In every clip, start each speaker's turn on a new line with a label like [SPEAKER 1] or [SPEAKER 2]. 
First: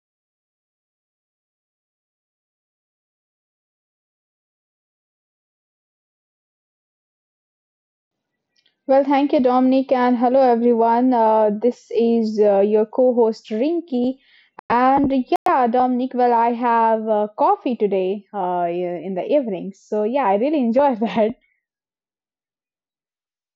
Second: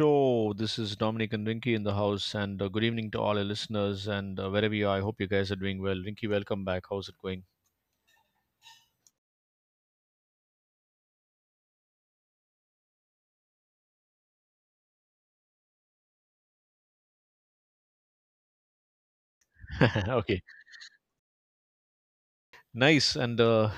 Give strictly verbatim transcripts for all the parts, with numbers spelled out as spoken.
[SPEAKER 1] show. This is Dominic and Rinky in the house, and uh, good evening to all our listeners and uh, wherever you are. I hope you guys are doing well. Rinky, welcome back. How's it going?
[SPEAKER 2] Well, thank you, Dominic, and hello, everyone. Uh, this is uh, your co host, Rinky. And yeah, Dominic, well, I have uh, coffee today uh, yeah, in the evening. So
[SPEAKER 1] Okay,
[SPEAKER 2] yeah, I really enjoy that.
[SPEAKER 1] nice. And uh,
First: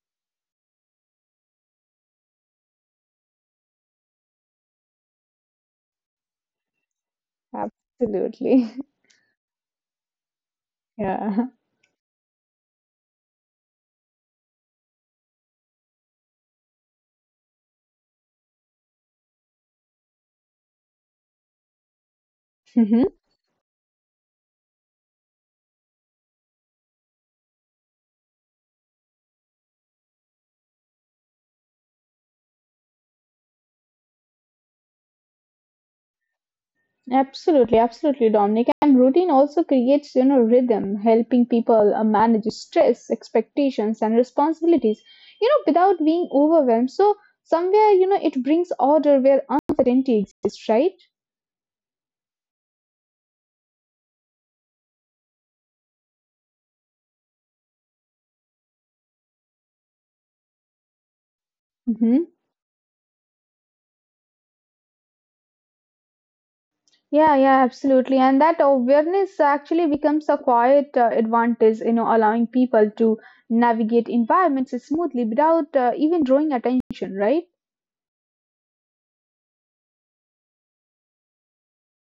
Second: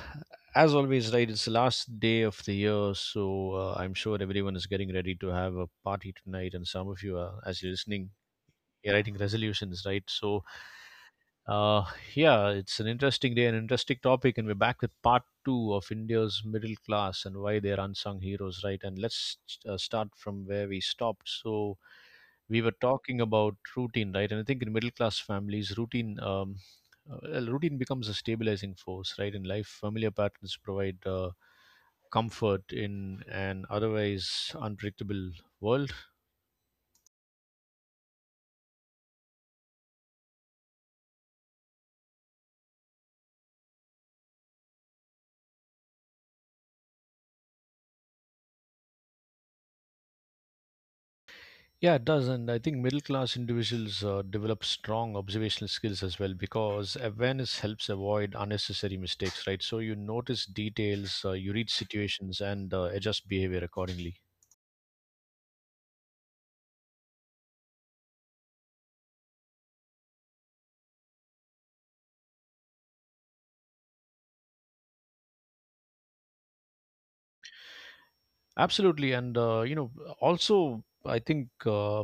[SPEAKER 1] as always, right, it's the last day of the year, so uh, I'm sure everyone is getting ready to have a party tonight, and some of you are, as you're listening,
[SPEAKER 2] Absolutely.
[SPEAKER 1] you're writing resolutions, right? So,
[SPEAKER 2] Yeah.
[SPEAKER 1] Uh, yeah, it's an interesting day, an interesting topic, and we're back with part two of India's middle class and why they're unsung heroes, right? And let's uh, start from where we stopped. So we were
[SPEAKER 2] Hmm.
[SPEAKER 1] talking about routine, right? And I think in middle class families, routine, um, uh, well, routine becomes a stabilizing force, right? In life, familiar patterns provide uh, comfort in an otherwise unpredictable world.
[SPEAKER 2] Absolutely. Absolutely, Dominic. And routine also creates, you know, rhythm, helping people uh, manage stress, expectations, and responsibilities, you know, without being overwhelmed. So somewhere, you know, it brings order where uncertainty exists, right?
[SPEAKER 1] Yeah, it does, and I think middle class individuals uh, develop strong observational skills as well because awareness helps avoid unnecessary mistakes, right? So you notice details, uh, you read
[SPEAKER 2] Hmm.
[SPEAKER 1] situations, and uh, adjust behavior accordingly.
[SPEAKER 2] Yeah, yeah, absolutely. And that awareness actually becomes a quiet uh, advantage, you know, allowing people to navigate environments smoothly without uh, even drawing attention, right?
[SPEAKER 1] Absolutely, and uh, you know, also I think uh,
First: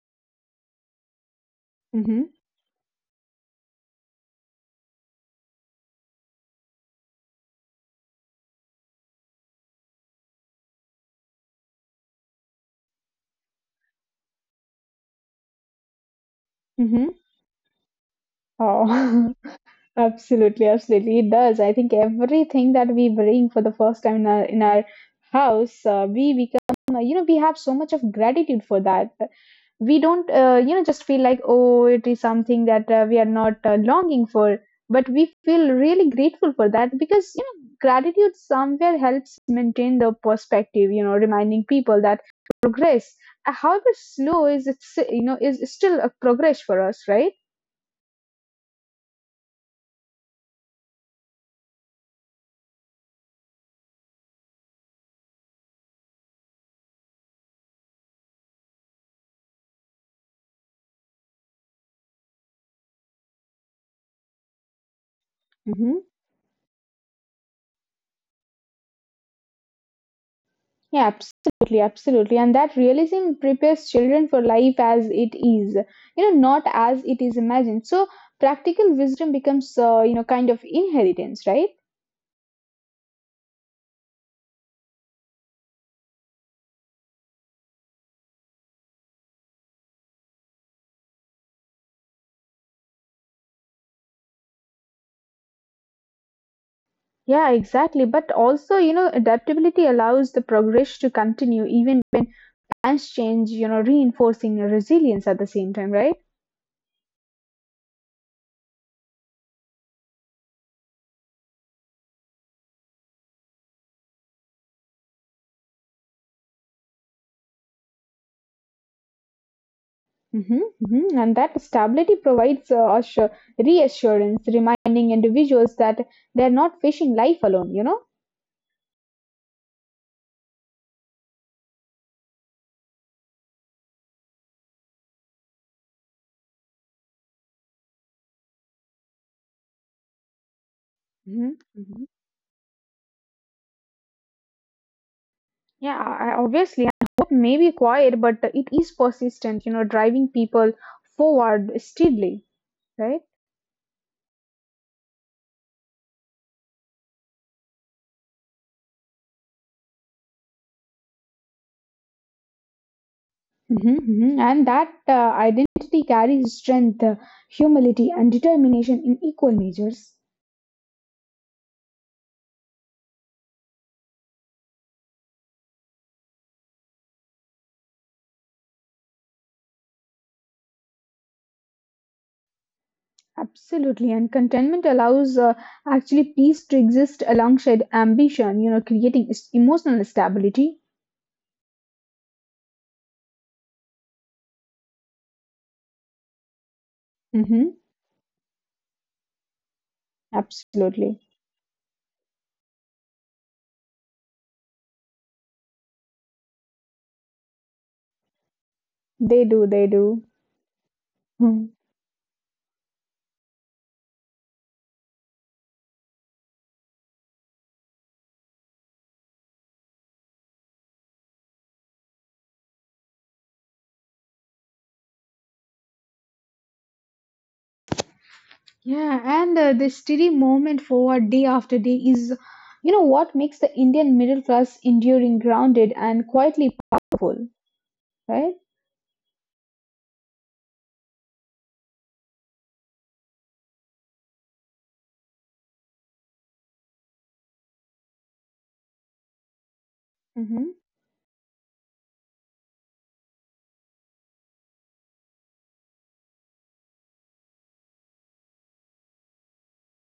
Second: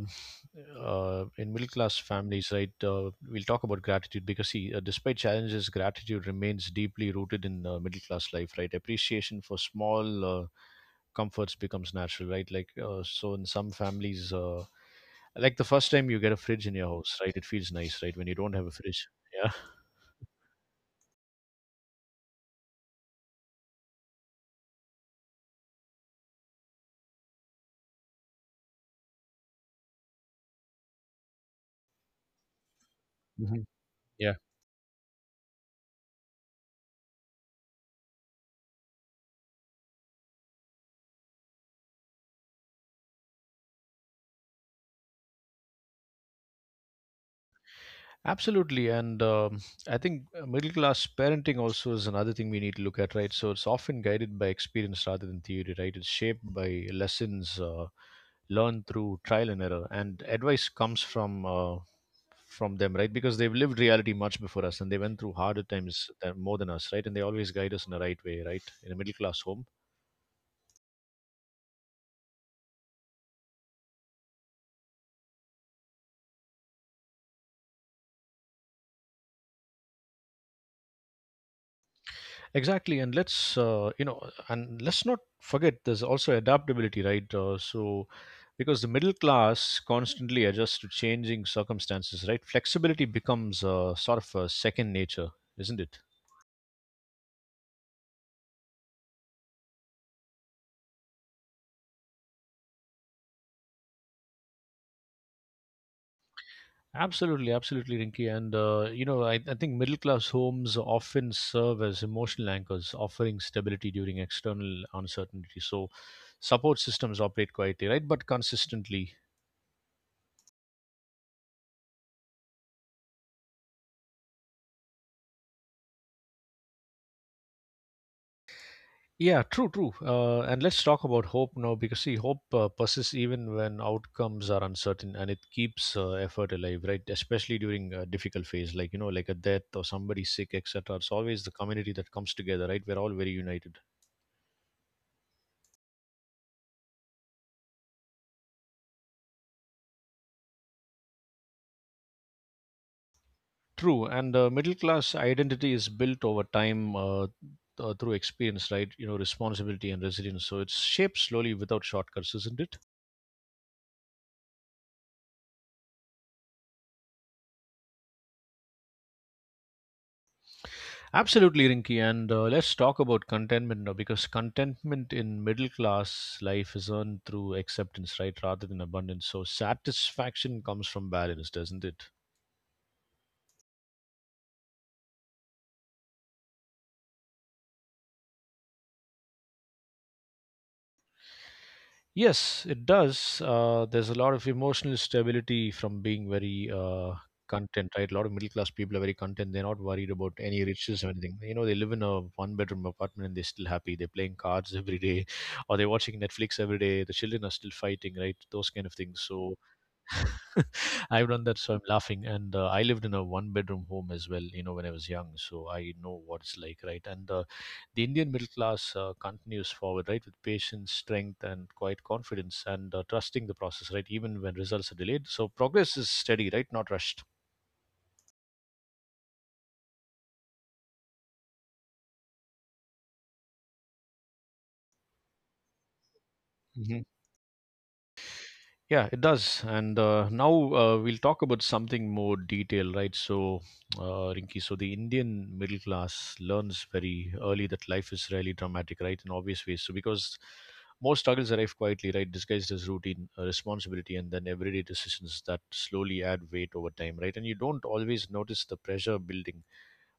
[SPEAKER 1] uh, in middle class
[SPEAKER 2] Mm-hmm.
[SPEAKER 1] families, right? Uh, we'll talk about gratitude because see, uh, despite challenges, gratitude remains deeply rooted in uh, middle class life, right? Appreciation for small Uh, comforts becomes natural, right? Like uh, so in some families uh, like the first time you get a fridge in your
[SPEAKER 2] Mm-hmm.
[SPEAKER 1] house, right, it feels nice, right, when you don't have a fridge.
[SPEAKER 2] Oh,
[SPEAKER 1] Yeah.
[SPEAKER 2] absolutely, absolutely. It does. I think everything that we bring for the first time in our in our house, uh, we become, uh, you know, we have so much of gratitude for that. We don't uh, you know just feel like oh it is something that uh, we are not
[SPEAKER 1] Mhm.
[SPEAKER 2] uh, longing
[SPEAKER 1] Yeah.
[SPEAKER 2] for, but we feel really grateful for that because you know gratitude somewhere helps maintain the perspective, you know, reminding people that progress, uh, however slow is it's you know is still a progress for us, right?
[SPEAKER 1] Absolutely, and um, I think uh, middle class parenting also is another thing we need to look at, right? So it's often guided by experience rather than theory, right? It's shaped by lessons, uh, learn through trial and error, and advice comes from uh, from them, right, because they've lived reality much before us, and they went through harder
[SPEAKER 2] Hmm.
[SPEAKER 1] times than, more than us, right, and they always guide us in the right way, right, in a middle class home.
[SPEAKER 2] Yeah, absolutely, absolutely. And that realism prepares children for life as it is, you know, not as it is imagined. So practical wisdom becomes, uh, you know, kind of inheritance, right?
[SPEAKER 1] Exactly, and let's uh, you know, and let's not forget there's also adaptability, right? Uh, so because the middle class constantly adjusts to changing circumstances, right, flexibility becomes uh, sort of a second nature, isn't it?
[SPEAKER 2] Yeah, exactly. But also, you know, adaptability allows the progress to continue even when plans change, you know, reinforcing your resilience at the same time, right?
[SPEAKER 1] Absolutely, absolutely, Rinky. And uh, you know, I, I think middle class homes often serve as emotional anchors, offering stability during external uncertainty. So support systems operate quietly, right? But consistently.
[SPEAKER 2] Hmm. Hmm. And that stability provides uh, us uh, reassurance, reminding individuals that they're not facing life alone, you know?
[SPEAKER 1] Yeah, true, true. Uh, and let's talk about hope now because, see, hope uh, persists even when outcomes are uncertain, and it keeps uh, effort alive, right? Especially during a difficult phase, like, you know, like a death or somebody sick, et cetera. It's always the
[SPEAKER 2] Hmm.
[SPEAKER 1] community
[SPEAKER 2] Hmm.
[SPEAKER 1] that comes together, right? We're all very united.
[SPEAKER 2] Yeah, I- obviously, and hope may be quiet, but it is persistent, you know, driving people forward steadily, right?
[SPEAKER 1] True, and uh, middle class identity is built over time uh, uh, through experience, right? You know, responsibility and resilience. So it's shaped slowly without shortcuts, isn't it?
[SPEAKER 2] Mhm, mhm. And that uh, identity carries strength, uh, humility, and determination in equal measures.
[SPEAKER 1] Absolutely, Rinky. And uh, let's talk about contentment now, because contentment in middle class life is earned through acceptance, right, rather than abundance. So satisfaction comes from balance, doesn't it?
[SPEAKER 2] Absolutely. And contentment allows uh, actually peace to exist alongside ambition, you know, creating is- emotional stability.
[SPEAKER 1] Yes, it does. Uh, there's a lot of emotional stability from being very uh,
[SPEAKER 2] Hmm.
[SPEAKER 1] content, right? A lot of middle class people are very content. They're not worried about any riches or
[SPEAKER 2] Absolutely.
[SPEAKER 1] anything. You know, they live in a one bedroom apartment and they're still happy. They're playing cards every day, or they're watching Netflix every day. The children are still fighting, right? Those kind of things. So
[SPEAKER 2] They do, they do.
[SPEAKER 1] I've done that, so I'm
[SPEAKER 2] Hmm.
[SPEAKER 1] laughing. And uh, I lived in a one bedroom home as well, you know, when I was young, so I know what it's like, right? And uh, the Indian middle class uh, continues forward, right, with patience, strength, and quite confidence, and uh, trusting the process, right, even when results are delayed. So progress is steady, right, not rushed.
[SPEAKER 2] Yeah, and uh, the steady movement forward day after day is, you know, what makes the Indian middle class enduring, grounded, and quietly powerful, right?
[SPEAKER 1] Yeah, it does. And uh, now uh, we'll talk about something more detail, right? So, uh, Rinki, so the Indian middle class learns very early that life is rarely dramatic, right? In obvious ways. So, because
[SPEAKER 2] Hmm.
[SPEAKER 1] most struggles arrive quietly, right? Disguised as routine, uh, responsibility, and then everyday decisions that slowly add weight over time, right? And you don't always notice the pressure building,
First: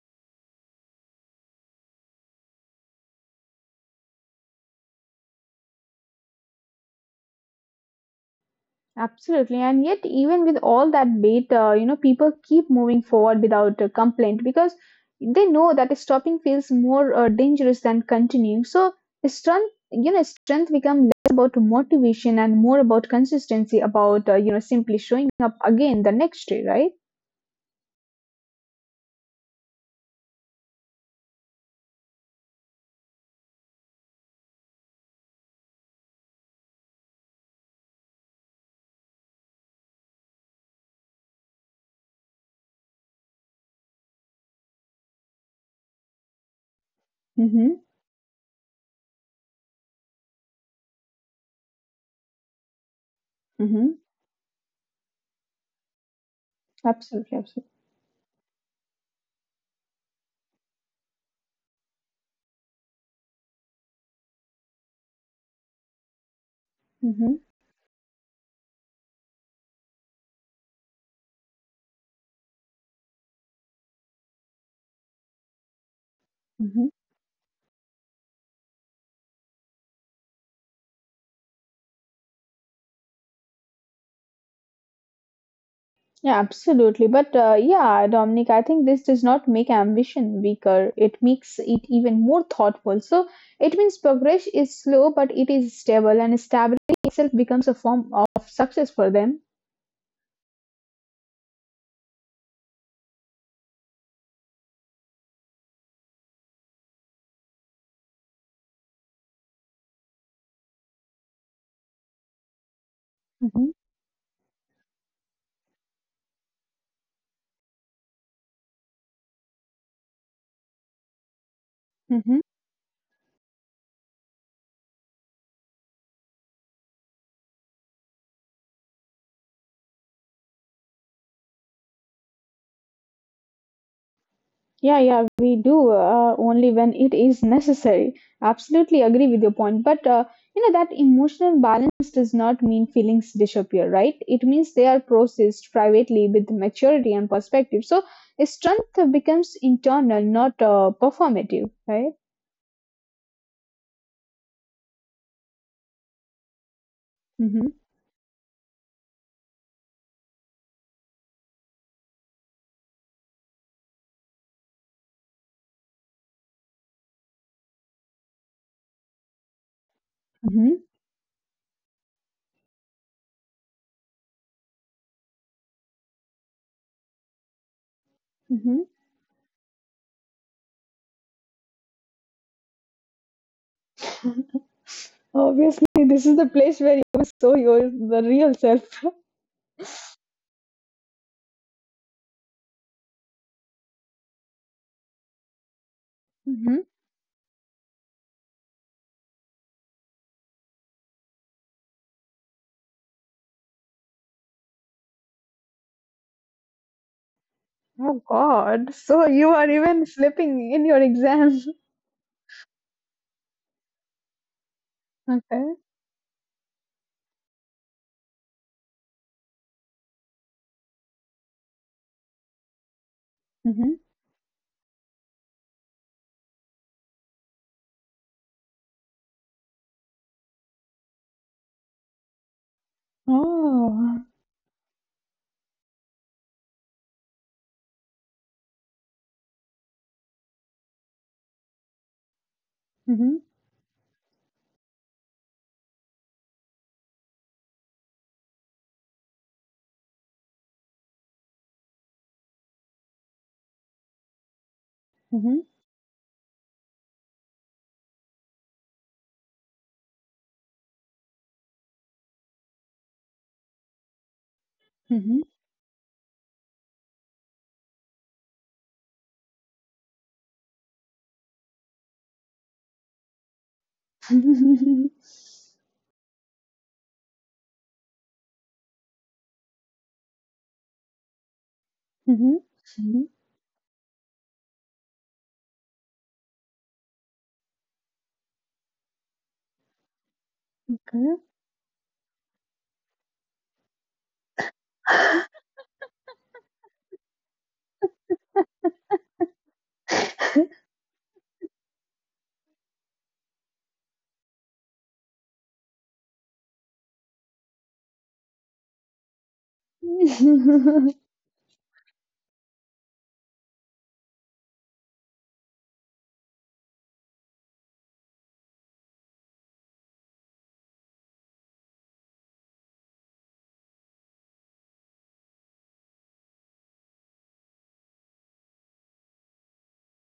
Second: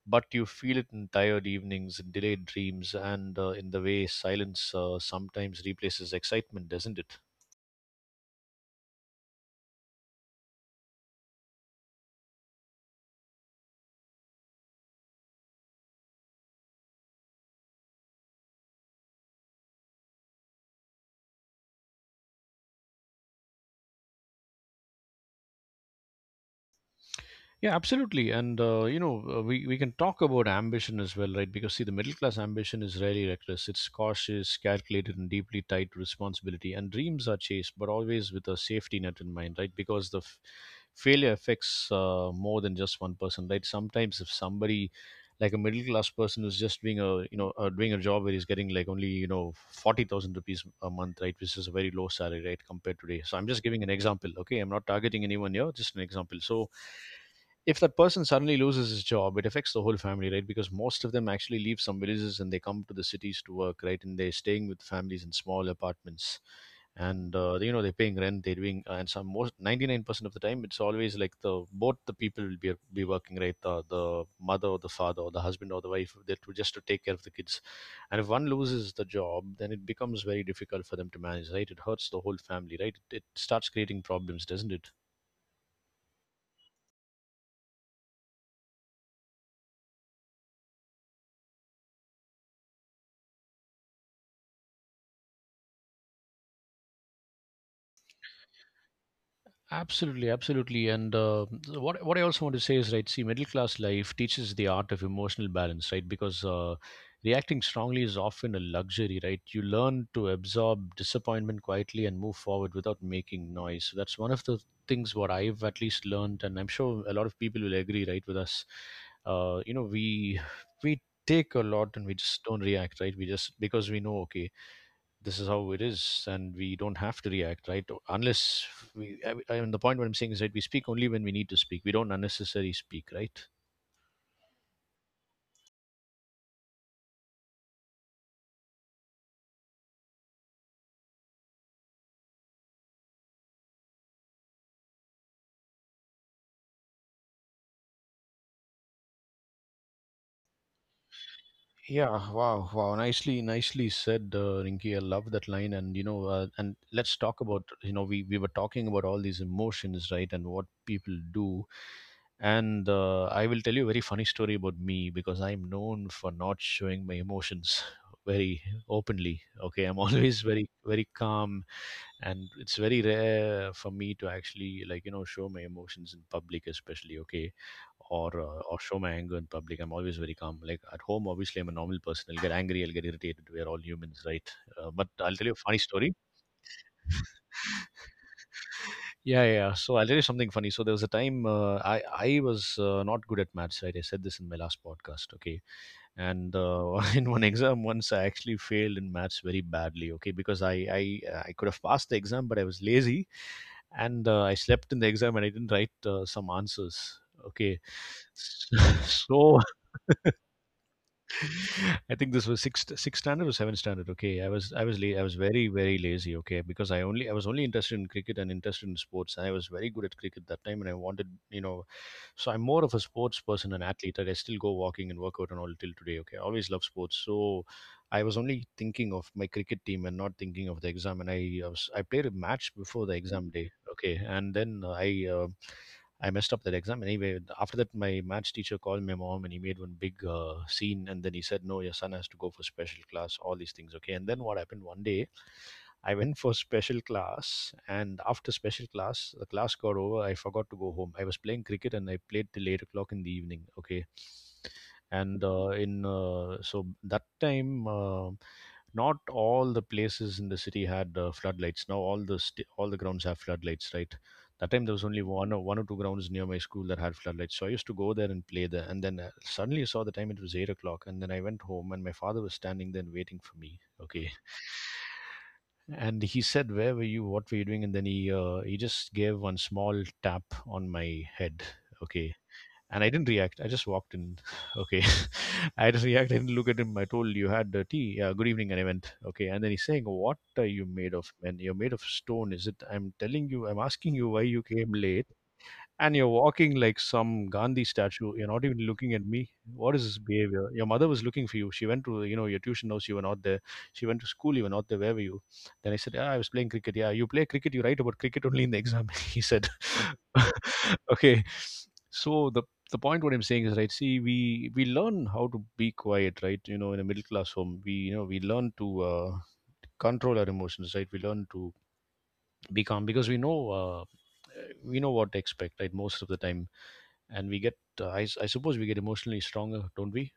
[SPEAKER 1] but you feel it in tired evenings, in delayed dreams, and uh, in the way silence uh, sometimes replaces excitement, doesn't it?
[SPEAKER 2] Absolutely. And yet, even with all that bait, uh, you know, people keep moving forward without a complaint because they know that stopping feels more uh, dangerous than continuing. So, strength, you know, strength becomes less about motivation and more about consistency, about, uh, you know, simply showing up again the next day, right?
[SPEAKER 1] Yeah, absolutely. And uh, you know, uh, we, we can talk about ambition as well, right? Because, see, the middle class ambition is rarely reckless. It's cautious, calculated, and deeply tied to responsibility. And dreams are chased, but always with a safety net in mind, right? Because the f- failure affects uh, more than just one person, right? Sometimes, if somebody like a middle class person is just doing a, you know, uh,
[SPEAKER 2] Mm-hmm.
[SPEAKER 1] doing a job where he's getting like only, you know, forty thousand rupees a month, right, which is a very low salary, right, compared today, so I'm just giving an
[SPEAKER 2] Mm-hmm.
[SPEAKER 1] example. Okay, I'm not targeting anyone here, just an example. So
[SPEAKER 2] Absolutely. Absolutely.
[SPEAKER 1] if that person suddenly loses his job, it affects the whole family, right? Because most of them actually leave some villages and they come to the cities to work, right? And they're staying with families in small apartments, and
[SPEAKER 2] Hmm.
[SPEAKER 1] uh, you know, they're paying rent, they're doing, uh, and some most ninety nine percent of the time, it's always like the both the people will be be working, right? The the mother or the father or the husband or the wife, that to just to
[SPEAKER 2] Hmm.
[SPEAKER 1] take care of the kids, and if one loses the job, then it becomes very difficult for them to manage, right? It hurts the whole family, right? It, it starts creating problems, doesn't it?
[SPEAKER 2] Yeah, absolutely. But uh, yeah, Dominic, I think this does not make ambition weaker. It makes it even more thoughtful. So it means progress is slow, but it is stable, and stability itself becomes a form of success for them.
[SPEAKER 1] Absolutely, absolutely. And uh, what what I also want to say is right. See, middle class life teaches the art of emotional balance, right? Because uh, reacting strongly is often a luxury, right? You learn to absorb disappointment quietly and move forward without making
[SPEAKER 2] Hmm.
[SPEAKER 1] noise. So that's one of the things what I've at least learned, and I'm sure a lot of people will agree, right, with us. Uh, you know, we we take a lot and we
[SPEAKER 2] Hmm.
[SPEAKER 1] just don't react, right? We just because we know, okay, this is how it is and we don't have to react, right, unless we i, I mean the point what I'm saying is that we speak only when we need to speak, we don't unnecessarily speak, right?
[SPEAKER 2] Yeah, yeah, we do uh, only when it is necessary. Absolutely agree with your point. But uh, you know that emotional balance does not mean feelings disappear, right? It means they are processed privately with maturity and perspective. So strength becomes internal, not uh, performative, right?
[SPEAKER 1] Yeah, wow, wow, nicely nicely said, uh, Rinki, I love that line. And you know, uh, and let's talk about,
[SPEAKER 2] Mm-hmm,
[SPEAKER 1] you know, we we were talking about all these emotions, right, and what people do. And uh, I will tell you a very funny story about me because I'm known for not showing my emotions very openly. Okay, I'm always very,
[SPEAKER 2] mm-hmm,
[SPEAKER 1] very calm, and it's very rare for me to actually, like, you know, show my emotions in public, especially, okay, or uh, or
[SPEAKER 2] mm-hmm.
[SPEAKER 1] show my anger in public. I'm always very calm. Like at home, obviously, I'm a normal person. I'll get angry, I'll get irritated. We're all humans, right? Uh, but I'll tell you a funny
[SPEAKER 2] Obviously,
[SPEAKER 1] story.
[SPEAKER 2] this is the place where you show your the real self.
[SPEAKER 1] Yeah, yeah. So I'll tell you something funny. So there was a time uh, I I was uh, not good at maths, right? I said this in my last podcast, okay? And
[SPEAKER 2] Hmm.
[SPEAKER 1] uh, in one exam once, I actually failed in maths very badly, okay? Because I I I could have passed the exam, but I was lazy, and uh, I slept in the exam and I didn't write uh, some answers, okay?
[SPEAKER 2] Oh God! So you
[SPEAKER 1] So
[SPEAKER 2] are even slipping in your exam.
[SPEAKER 1] I think this was sixth sixth standard or seventh standard. Okay, I was I was la- I was very very lazy. Okay, because I only I was only interested in cricket and interested in sports, and I was very good at cricket that time, and I wanted, you know, so I'm more of a sports person and
[SPEAKER 2] Okay.
[SPEAKER 1] athlete. And I still go walking and work out and all till today. Okay, I always love sports, so I was only thinking of my cricket team and not thinking of the exam. And I, I was I played a match before the exam day. Okay,
[SPEAKER 2] Oh.
[SPEAKER 1] and then I. Uh, I messed up that exam. Anyway, after that, my maths teacher called my mom and he made one big uh, scene. And then he said, "No, your son has to go for special
[SPEAKER 2] Mhm.
[SPEAKER 1] class," all these things. Okay. And then what happened one day, I went for special class. And after special class, the class got over. I forgot to go home. I was playing cricket and I played till eight o'clock in the evening. Okay. And
[SPEAKER 2] Mhm.
[SPEAKER 1] uh, in, uh, so that time, uh, not all the places in the city had uh, floodlights. Now all the st- all the grounds have floodlights, right? That time there was only
[SPEAKER 2] Mhm.
[SPEAKER 1] one or one or two grounds near my school that had floodlights, so I used to go there and play there. And then uh, suddenly I saw the time; it was eight o'clock, and then I went home, and my father was standing there and waiting for me. Okay, and he said, "Where were you? What were you doing?" And then he uh, he just gave one small tap on my head. Okay,
[SPEAKER 2] Mhm.
[SPEAKER 1] and I
[SPEAKER 2] Mhm.
[SPEAKER 1] didn't react. I just walked in. Okay, I didn't react. I didn't look at him. I told you had uh, tea. Yeah, good evening, and I went. Okay, and then he's saying, "What are you made of,
[SPEAKER 2] Okay.
[SPEAKER 1] man? You're made of stone, is it? I'm telling you. I'm asking you why you came late and you're walking like some Gandhi statue. You're not even looking at me. What is this behavior? Your mother was looking for you. She went to, you know, your tuition house. You were not there. She went to school. You were not there. Where were you?" Then I said, yeah, I was playing cricket. "Yeah, you play cricket. You write about cricket only in the exam." He said, okay. So the the point what I'm saying is right. See, we we learn how to be quiet, right? You know, in a middle class home, we you know we learn to. Uh, control our emotions, right? We learn to be calm because we know, uh, we know what to expect, right, most of the time, and we get uh, I, s- I suppose we get emotionally stronger, don't we?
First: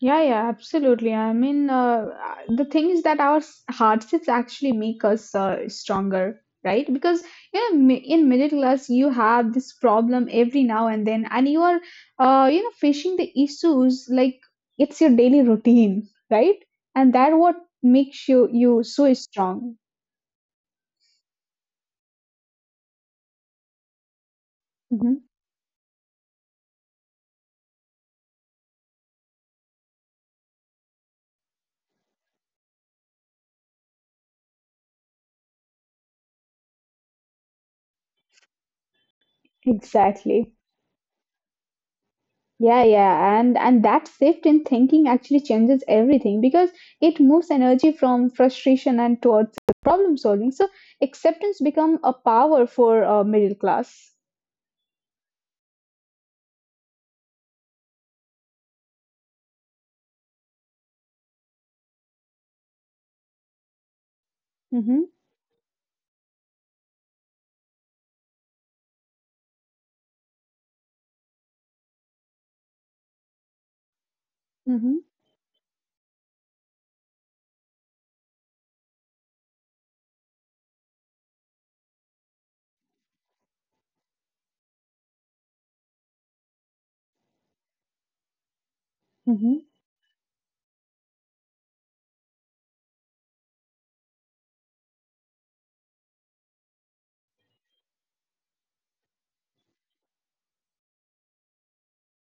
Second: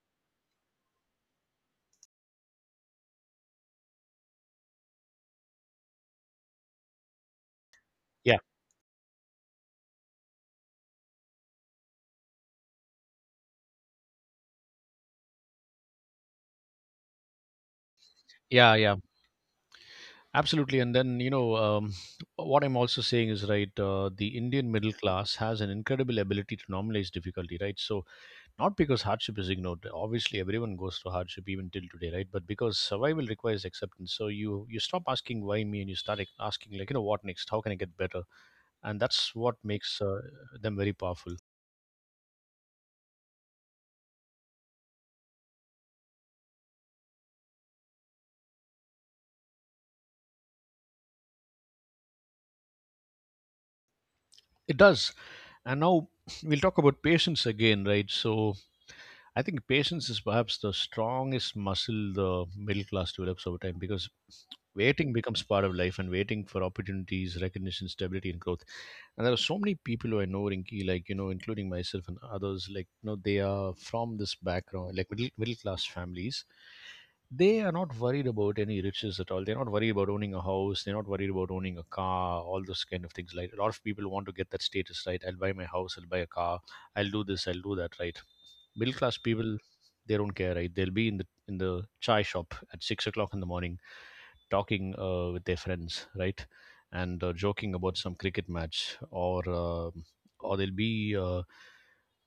[SPEAKER 2] Yeah, yeah, absolutely. I mean, uh, the thing is that our s- hardships actually make us uh, stronger, right? Because you know, mi- in
[SPEAKER 1] Yeah,
[SPEAKER 2] middle class, you have this problem every now and then, and you are, uh, you know, facing the issues like it's your daily routine, right? And that what makes you
[SPEAKER 1] yeah,
[SPEAKER 2] you
[SPEAKER 1] yeah,
[SPEAKER 2] so strong.
[SPEAKER 1] absolutely. And then, you know, um, what I'm also saying is right, uh, the Indian middle
[SPEAKER 2] Hmm.
[SPEAKER 1] class has an incredible ability to normalize difficulty, right? So not because hardship is ignored, obviously everyone goes through hardship even till today, right, but because survival requires acceptance. So you you stop asking why me, and you start asking, like, you know, what next? How can I get better? And that's what makes, uh,
[SPEAKER 2] Exactly.
[SPEAKER 1] them very powerful.
[SPEAKER 2] Yeah, yeah, and and that shift in thinking actually changes everything because it moves energy from frustration and towards problem solving. So acceptance become a power for uh, middle class.
[SPEAKER 1] It does. And now we'll talk about patience again, right? So I think patience is perhaps the strongest muscle the middle class develops over time, because
[SPEAKER 2] Mm-hmm,
[SPEAKER 1] waiting becomes part of life, and waiting for opportunities, recognition, stability, and growth. And there are so many people who I know, Rinki, like, you know, including myself and others, like, you know, they are from this background,
[SPEAKER 2] mm-hmm,
[SPEAKER 1] like middle, middle class families. They are not worried about any riches at all. They're not worried about owning a house. They're not worried about owning a car, all those kind of things. Like, a lot of people want to get that status, right? I'll buy my house, I'll buy a car, I'll do this, I'll do that, right? Middle class people,
[SPEAKER 2] mm-hmm,
[SPEAKER 1] they don't care, right? They'll be in the in the chai shop at six o'clock in the morning, talking uh, with their friends, right? And uh, joking about some cricket match, or uh, or they'll be uh,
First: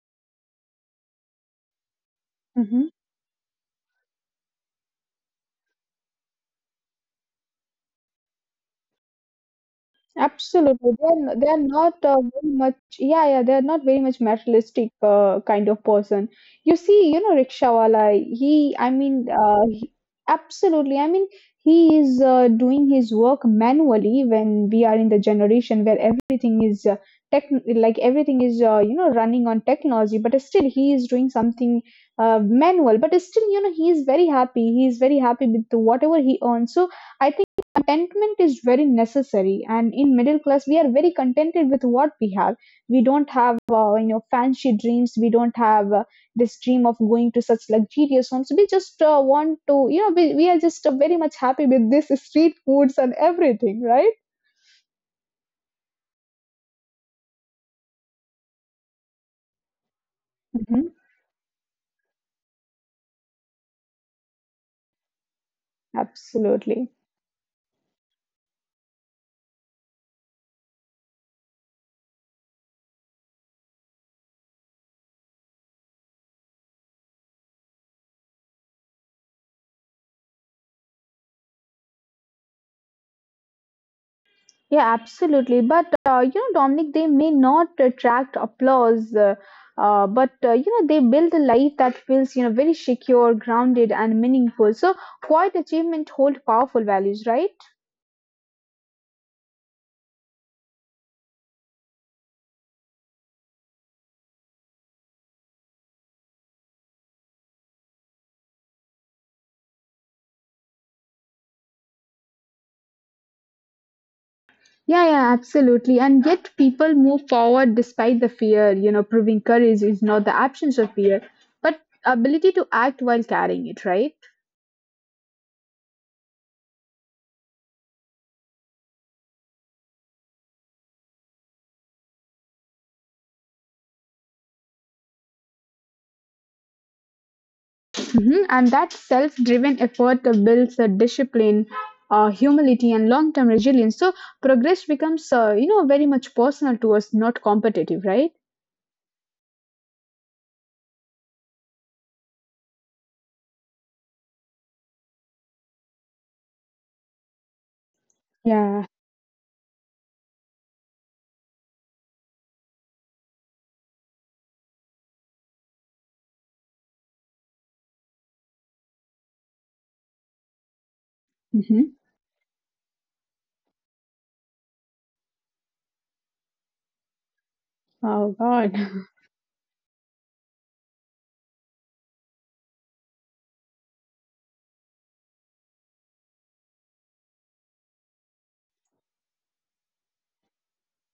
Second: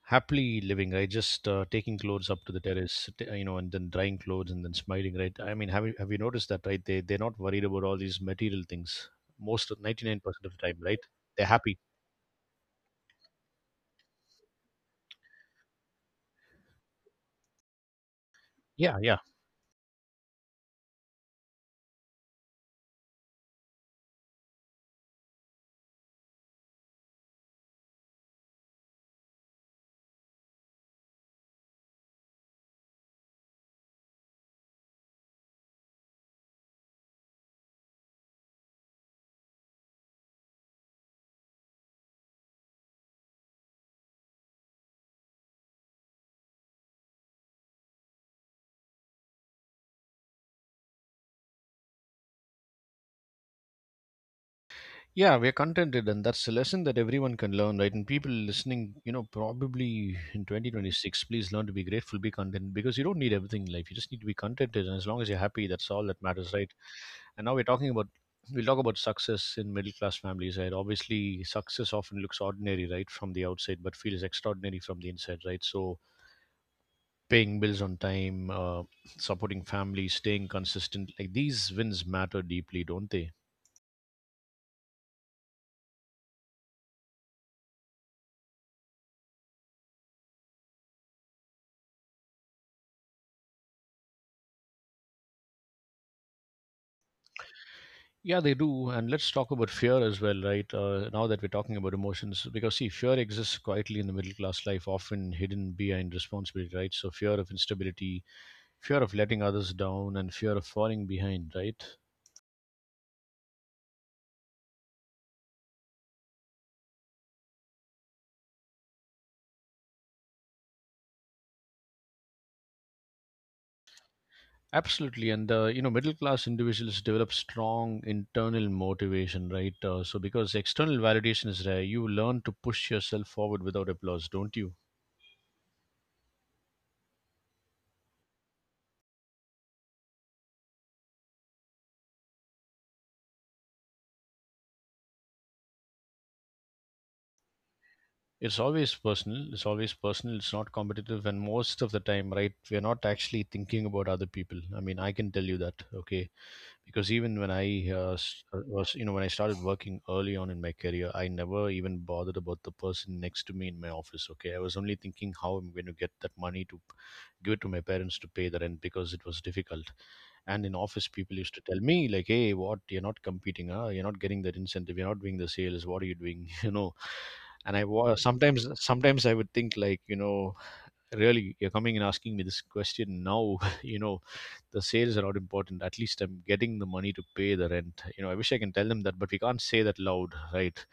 [SPEAKER 1] happily living, right, just uh, taking clothes up to the
[SPEAKER 2] mm-hmm.
[SPEAKER 1] terrace, t- you know, and then drying clothes and then smiling, right? I mean, have you have you noticed that, right? They they're not worried about all these material things most ninety-nine percent of the time,
[SPEAKER 2] Absolutely,
[SPEAKER 1] right?
[SPEAKER 2] they are they
[SPEAKER 1] They're
[SPEAKER 2] are
[SPEAKER 1] happy.
[SPEAKER 2] not uh, very much. Yeah, yeah, they are not very much materialistic uh, kind of person. You see, you know, rickshawala. He, I
[SPEAKER 1] Yeah, yeah.
[SPEAKER 2] mean, uh, he- absolutely. I mean, he is uh, doing his work manually when we are in the generation where everything is uh, tech, like everything is uh, you know running on technology. But still, he is doing something uh, manual. But still, you know, he is very happy. He is very happy with whatever he earns. So. I think contentment is very necessary and in middle class we are very contented with what we have. We don't have uh, you know fancy dreams. We don't have uh, this dream of going to such luxurious homes. We just uh, want to you know we, we are just uh, very much happy with this street foods and everything, right?
[SPEAKER 1] Yeah, we're contented, and that's a lesson that everyone can learn, right? And people listening, you know, probably in
[SPEAKER 2] Hmm.
[SPEAKER 1] twenty twenty-six, please learn to be grateful, be content, because you don't need everything in life. You just need to be contented, and as long as you're happy, that's all that matters, right?
[SPEAKER 2] Absolutely.
[SPEAKER 1] And now we're talking about We'll talk about success in middle class families, right? Obviously, success often looks ordinary, right, from the outside, but feels extraordinary from the inside, right? So paying bills on time, uh, supporting family, staying consistent, like these wins matter deeply, don't they?
[SPEAKER 2] Yeah, absolutely. But uh, you know, Dominic, they may not attract applause, uh, uh, but uh, you know, they build a life that feels you know very secure, grounded, and meaningful. So, quiet achievement hold powerful values, right?
[SPEAKER 1] Yeah, they do. And let's talk about fear as well, right? Uh, now that we're talking about emotions, because see, fear exists quietly in the middle class life, often hidden behind responsibility, right? So fear of instability, fear of letting others down, and fear of falling behind, right?
[SPEAKER 2] Yeah, yeah, absolutely. And yet, people move forward despite the fear. You know, proving courage is not the absence of fear, but ability to act while carrying it, right?
[SPEAKER 1] Absolutely. And uh, you know, middle class individuals develop strong internal motivation, right? Uh, so because external validation is rare, you learn to push yourself forward without applause, don't you?
[SPEAKER 2] Mhm. And that self driven effort builds a discipline, uh, humility, and long term resilience. So, progress becomes, uh, you know, very much personal to us, not competitive, right?
[SPEAKER 1] It's always personal. It's always personal. It's not competitive. And most of the time, right, we're not actually thinking about other people. I mean, I can tell you that. Okay, because even when I uh, s- uh,
[SPEAKER 2] Yeah.
[SPEAKER 1] was, you know, when I started working early on in my career, I never even bothered about the person next to me in my office. Okay, I was only thinking how I'm going to get that money to p- give it to my parents to pay the rent, because it was difficult. And in office, people used to
[SPEAKER 2] Hmm.
[SPEAKER 1] tell me, like, "Hey, what? You're not competing, huh? You're not getting that incentive. You're not doing the sales. What are you doing?" You know. And I
[SPEAKER 2] Oh
[SPEAKER 1] was
[SPEAKER 2] God.
[SPEAKER 1] sometimes, sometimes I would think, like, you know, really, you're coming and asking me this question now, you know, the sales are not important. At least I'm getting the money to pay the rent. You know, I wish I can tell them that, but we can't say that loud, right,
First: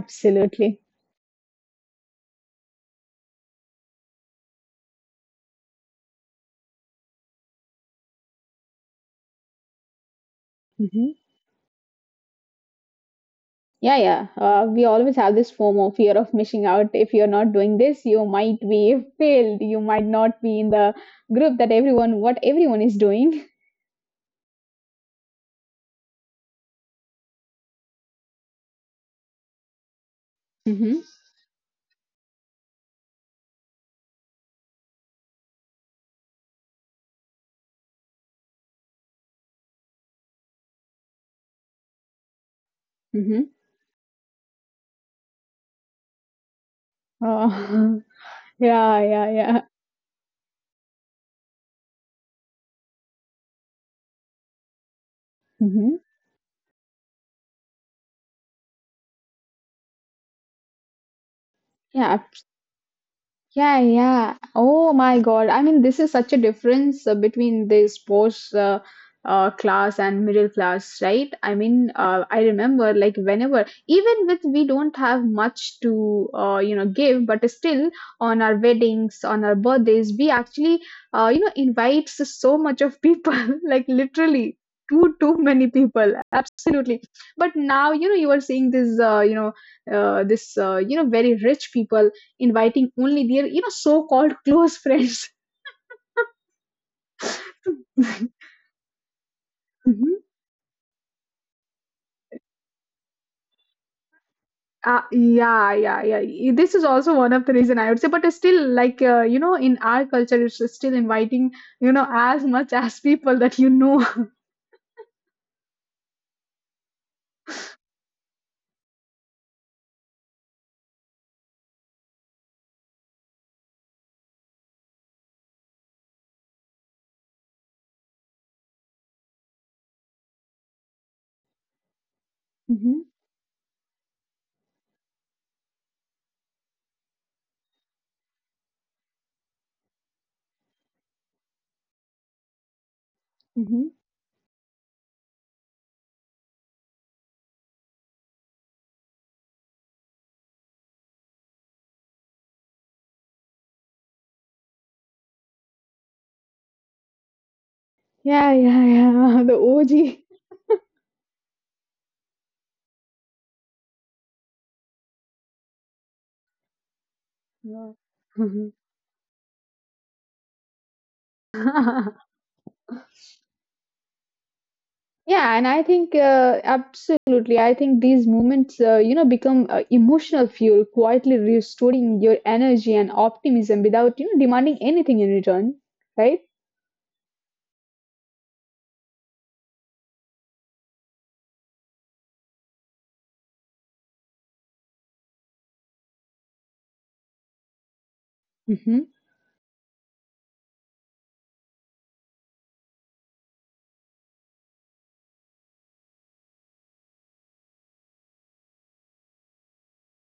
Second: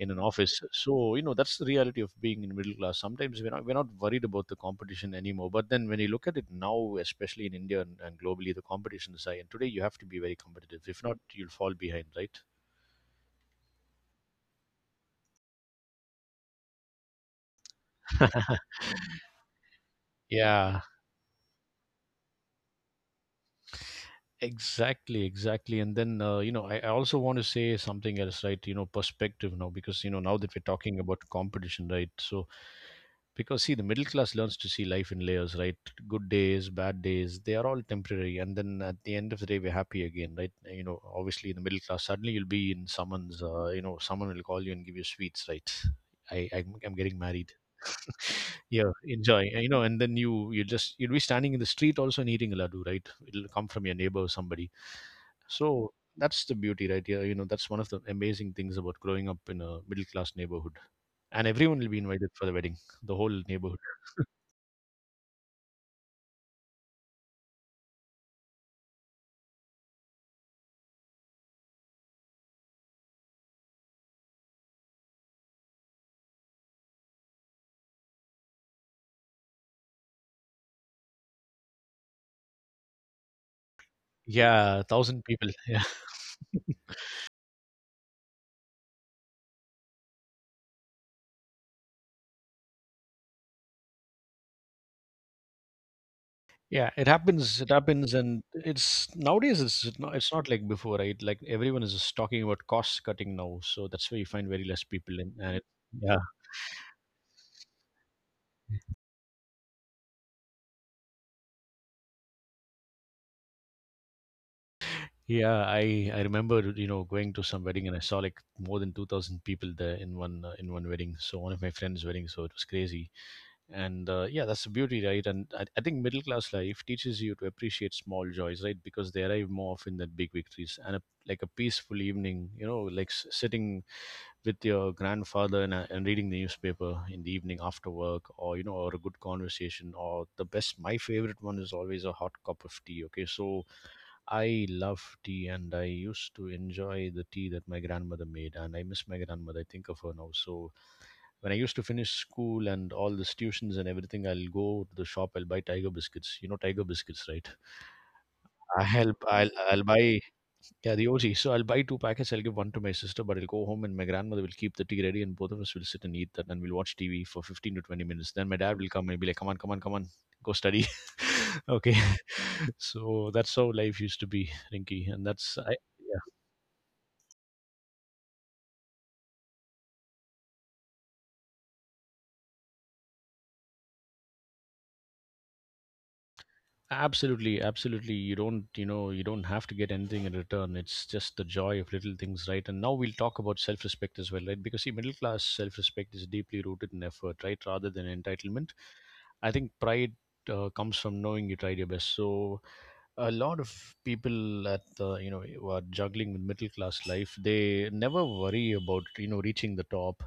[SPEAKER 1] in an office. So, you know, that's the reality of being in middle class. Sometimes we're not, we're not worried about the competition anymore. But then when you look at it now, especially in India, and, and globally, the competition is high, and today you have to be very competitive. If
[SPEAKER 2] Hmm.
[SPEAKER 1] not, you'll fall behind, right?
[SPEAKER 2] Yeah, yeah. Uh, we always have this form of fear of missing out. If you're not doing this, you might be failed. You might not be in
[SPEAKER 1] Yeah,
[SPEAKER 2] the group that everyone, what everyone is doing.
[SPEAKER 1] exactly, exactly. And then, uh, you know, I, I also want to say something else, right? You know, perspective now, because, you know, now that we're talking
[SPEAKER 2] Hmm.
[SPEAKER 1] about competition, right? So because see, the middle class learns to see life in layers, right? Good days, bad days, they are all temporary, and then at the end of the day, we're happy again, right? You know, obviously in the middle class, suddenly you'll be in someone's,
[SPEAKER 2] Hmm.
[SPEAKER 1] uh, you know, someone will call you and give you sweets, right? I, I'm, I'm getting married.
[SPEAKER 2] Oh,
[SPEAKER 1] Yeah,
[SPEAKER 2] yeah, yeah,
[SPEAKER 1] enjoy.
[SPEAKER 2] yeah.
[SPEAKER 1] You know, and then you you just you'll be standing in the street also and eating a laddu, right? It'll come from your neighbor or somebody. So
[SPEAKER 2] Hmm.
[SPEAKER 1] that's the beauty, right? Yeah, you know, that's one of the amazing things about growing up in a middle class neighborhood. And everyone will be
[SPEAKER 2] Yeah,
[SPEAKER 1] invited for the wedding. The whole
[SPEAKER 2] Yeah,
[SPEAKER 1] neighborhood.
[SPEAKER 2] yeah. Oh my God. I mean, this is such a difference uh, between this sports uh, uh, class and middle class, right? I mean, uh, I remember like whenever, even with we don't have much to uh, you know give, but still on our weddings, on our birthdays, we actually uh, you know invites so much of people, like literally
[SPEAKER 1] Yeah,
[SPEAKER 2] too
[SPEAKER 1] one thousand
[SPEAKER 2] too
[SPEAKER 1] people.
[SPEAKER 2] many
[SPEAKER 1] Yeah.
[SPEAKER 2] people. Absolutely. But now you know you are seeing this uh, you know uh, this uh, you know very rich people inviting only their you know so-called close friends.
[SPEAKER 1] Yeah, it happens. It happens, and it's nowadays it's not, it's
[SPEAKER 2] Mhm.
[SPEAKER 1] not like before, right? Like everyone is just talking about cost cutting now, so that's where you find very less
[SPEAKER 2] Uh,
[SPEAKER 1] people in, and it,
[SPEAKER 2] yeah, yeah,
[SPEAKER 1] yeah,
[SPEAKER 2] yeah. I- This is also one of the reason I would say, but still, like uh, you know, in our culture, it's still inviting you know as much as people that you know.
[SPEAKER 1] yeah. I I remember, you know, going to some wedding, and I saw like more than two thousand people there in one uh, in one wedding. So one of my friends' wedding, so it was crazy. And uh, yeah, that's the beauty, right? And I, I think middle class life teaches you to appreciate small joys, right? Because they arrive more often than big victories, and a, like a peaceful evening, you know, like
[SPEAKER 2] Hmm.
[SPEAKER 1] s- sitting with your grandfather and, uh, and reading the newspaper in the evening after work, or, you know, or a good conversation, or the best, my favorite one is always a hot cup of tea. Okay, so
[SPEAKER 2] Hmm.
[SPEAKER 1] I love tea, and I used to enjoy the tea that my grandmother made. And I miss my grandmother, I think of her now. So when I used to finish school and all the tuitions and everything, I'll go to the shop. I'll buy Tiger biscuits. You know Tiger biscuits, right?
[SPEAKER 2] Yeah,
[SPEAKER 1] I
[SPEAKER 2] yeah,
[SPEAKER 1] help. I'll
[SPEAKER 2] yeah. The
[SPEAKER 1] I'll buy.
[SPEAKER 2] O G.
[SPEAKER 1] Yeah, the O G. So I'll buy two packets. I'll give one to my sister, but I'll go home and my grandmother will keep the tea ready, and both of us will sit and eat that, and we'll watch T V for fifteen to
[SPEAKER 2] Yeah.
[SPEAKER 1] twenty minutes. Then my dad will come and be like, come on, come on, come on, go study. Okay. So that's how life used to be, Rinky. And that's
[SPEAKER 2] Yeah, and
[SPEAKER 1] I,
[SPEAKER 2] I think uh, absolutely. I think these moments, uh, you know, become uh, emotional fuel, quietly restoring your energy and optimism without, you know, demanding anything in return, right?
[SPEAKER 1] absolutely, absolutely. You don't, you know, you don't have to get anything in return. It's just the joy of little things, right? And now we'll talk about self respect as well, right? Because see, middle class self respect is deeply rooted in effort, right? Rather than entitlement.
[SPEAKER 2] Mm-hmm.
[SPEAKER 1] I think pride, uh, comes from knowing you tried your best. So a lot of people at the you know who are juggling with middle class life, they never worry about you know reaching the top,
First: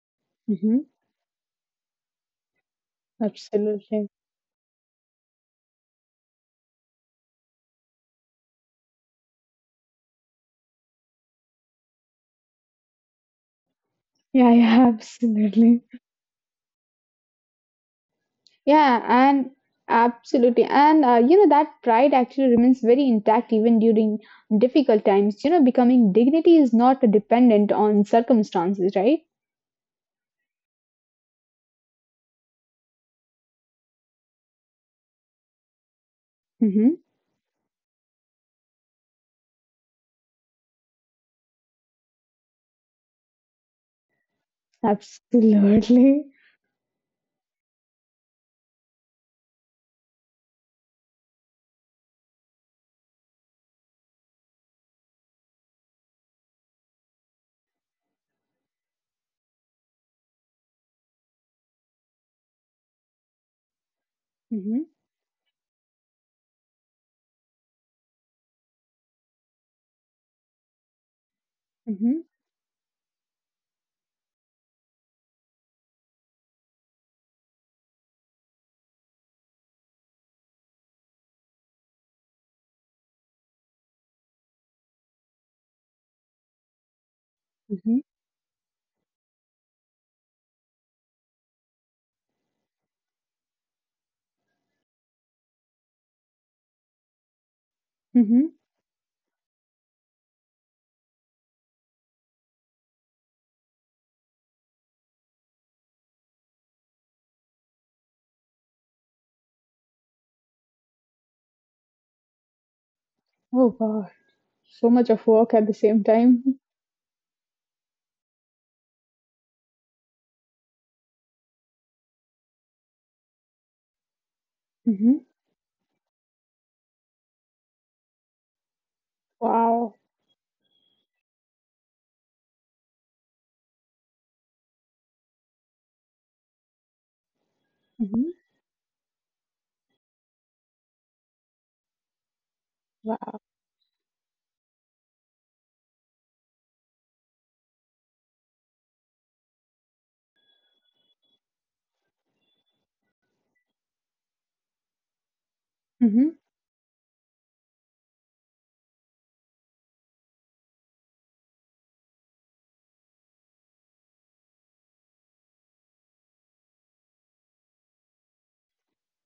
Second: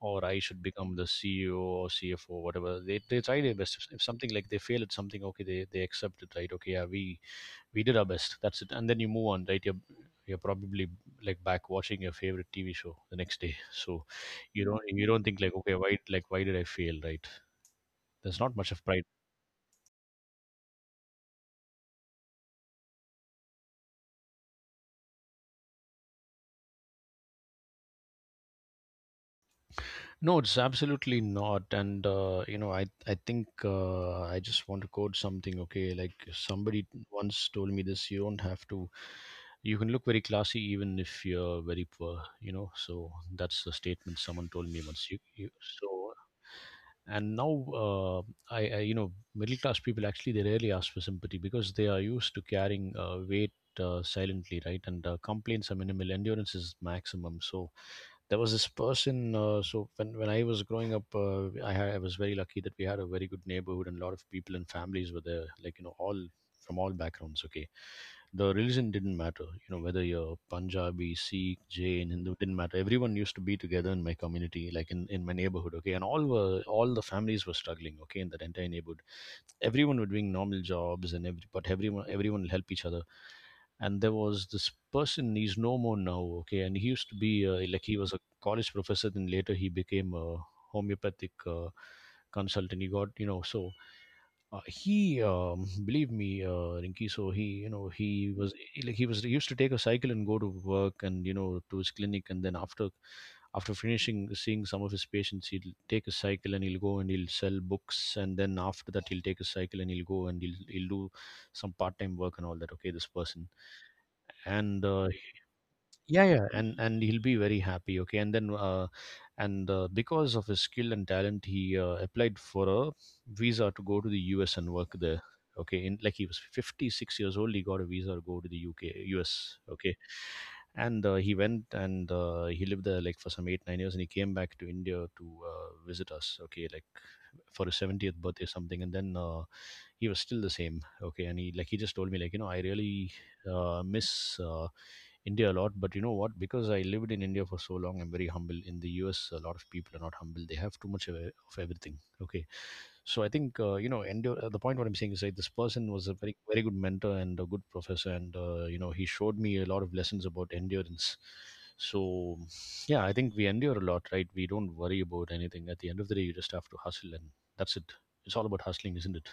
[SPEAKER 1] or I should
[SPEAKER 2] Mm-hmm.
[SPEAKER 1] become the C E O or C F O, whatever. They they try their best. If if
[SPEAKER 2] Absolutely.
[SPEAKER 1] something, like, they fail at something, okay, they they accept it, right? Okay, yeah, we we did our best. That's it, and then you move on, right? You're you're probably like back watching your favorite T V show the next day, so
[SPEAKER 2] Yeah,
[SPEAKER 1] you don't
[SPEAKER 2] yeah,
[SPEAKER 1] you don't think, like, okay,
[SPEAKER 2] absolutely.
[SPEAKER 1] why, like, why did I fail, right? There's not much of pride.
[SPEAKER 2] Yeah, and absolutely. And uh, you know, that pride actually remains very intact even during difficult times. You know, becoming dignity is not dependent on circumstances, right?
[SPEAKER 1] No, it's absolutely not. And uh, you know, I I think, uh, I just want to quote something. Okay, like somebody
[SPEAKER 2] Mm-hmm.
[SPEAKER 1] once told me this: you don't have to. You can look very classy even if you're very poor. You know, so that's a statement someone told me once. You, you So,
[SPEAKER 2] Absolutely.
[SPEAKER 1] and now, uh, I, I you know middle class people actually, they rarely ask for sympathy because they are used to carrying uh, weight uh, silently, right? And uh, complaints are minimal, endurance is maximum. So there was this person, uh, so when, when I was growing up, uh, I, had, I was very lucky that we had a very good neighborhood and a lot of people and
[SPEAKER 2] Mm-hmm.
[SPEAKER 1] families were there, like, you know, all from all backgrounds. Okay, the religion didn't matter, you know, whether you're Punjabi, Sikh, Jain,
[SPEAKER 2] Mm-hmm.
[SPEAKER 1] Hindu, didn't matter. Everyone used to be together in my community, like in, in my neighborhood. Okay, and all were all the families were struggling, okay, in that entire neighborhood. Everyone were doing normal jobs, and every but everyone everyone will help each other. And there was this person, he's no more now. Okay, and he used to be, uh, like, he
[SPEAKER 2] Mm-hmm.
[SPEAKER 1] was college professor. Then later he became a homeopathic uh, consultant. He got, you know. So, uh, he um, believe me, uh, Rinki. So he, you know, he
[SPEAKER 2] Mm-hmm.
[SPEAKER 1] was, like he was, he used to take a cycle and go to work, and, you know, to his clinic. And then after after finishing seeing some of his patients, he'll take a cycle and he'll go and he'll sell books. And then after that, he'll take a cycle and he'll go and he'll, he'll do some part-time work and all that. Okay, this person.
[SPEAKER 2] Oh, wow.
[SPEAKER 1] And
[SPEAKER 2] So
[SPEAKER 1] uh,
[SPEAKER 2] much of work at the same
[SPEAKER 1] yeah, yeah,
[SPEAKER 2] time.
[SPEAKER 1] and and he'll be very happy. Okay, and then uh, and uh, because of his skill and talent, he uh, applied for a visa to go to the U S and work there.
[SPEAKER 2] Mm-hmm.
[SPEAKER 1] Okay, in, like, he was fifty-six years old, he got a visa to go to the U K U S. Okay,
[SPEAKER 2] Wow.
[SPEAKER 1] and uh, he went, and uh, he lived there, like for some eight nine years, and he came back to India to uh, visit us. Okay, like for his seventieth
[SPEAKER 2] Mm-hmm.
[SPEAKER 1] birthday, something. And then uh, he was still the same. Okay, and he, like, he just told me, like, you know I really
[SPEAKER 2] Wow.
[SPEAKER 1] uh, miss uh, India a lot. But you know what, because I lived in India for so long, I'm very humble. In the U S, a lot of people are not humble. They have too much of, e- of everything. Okay, so I think, uh, you know and the uh, the point what I'm saying is that this person was a very,
[SPEAKER 2] Mm-hmm.
[SPEAKER 1] very good mentor and a good professor. And uh, you know, he showed me a lot of lessons about endurance. So, yeah, I think we endure a lot, right? We don't worry about anything. At the end of the day, you just have to hustle, and that's it. It's all about hustling, isn't it?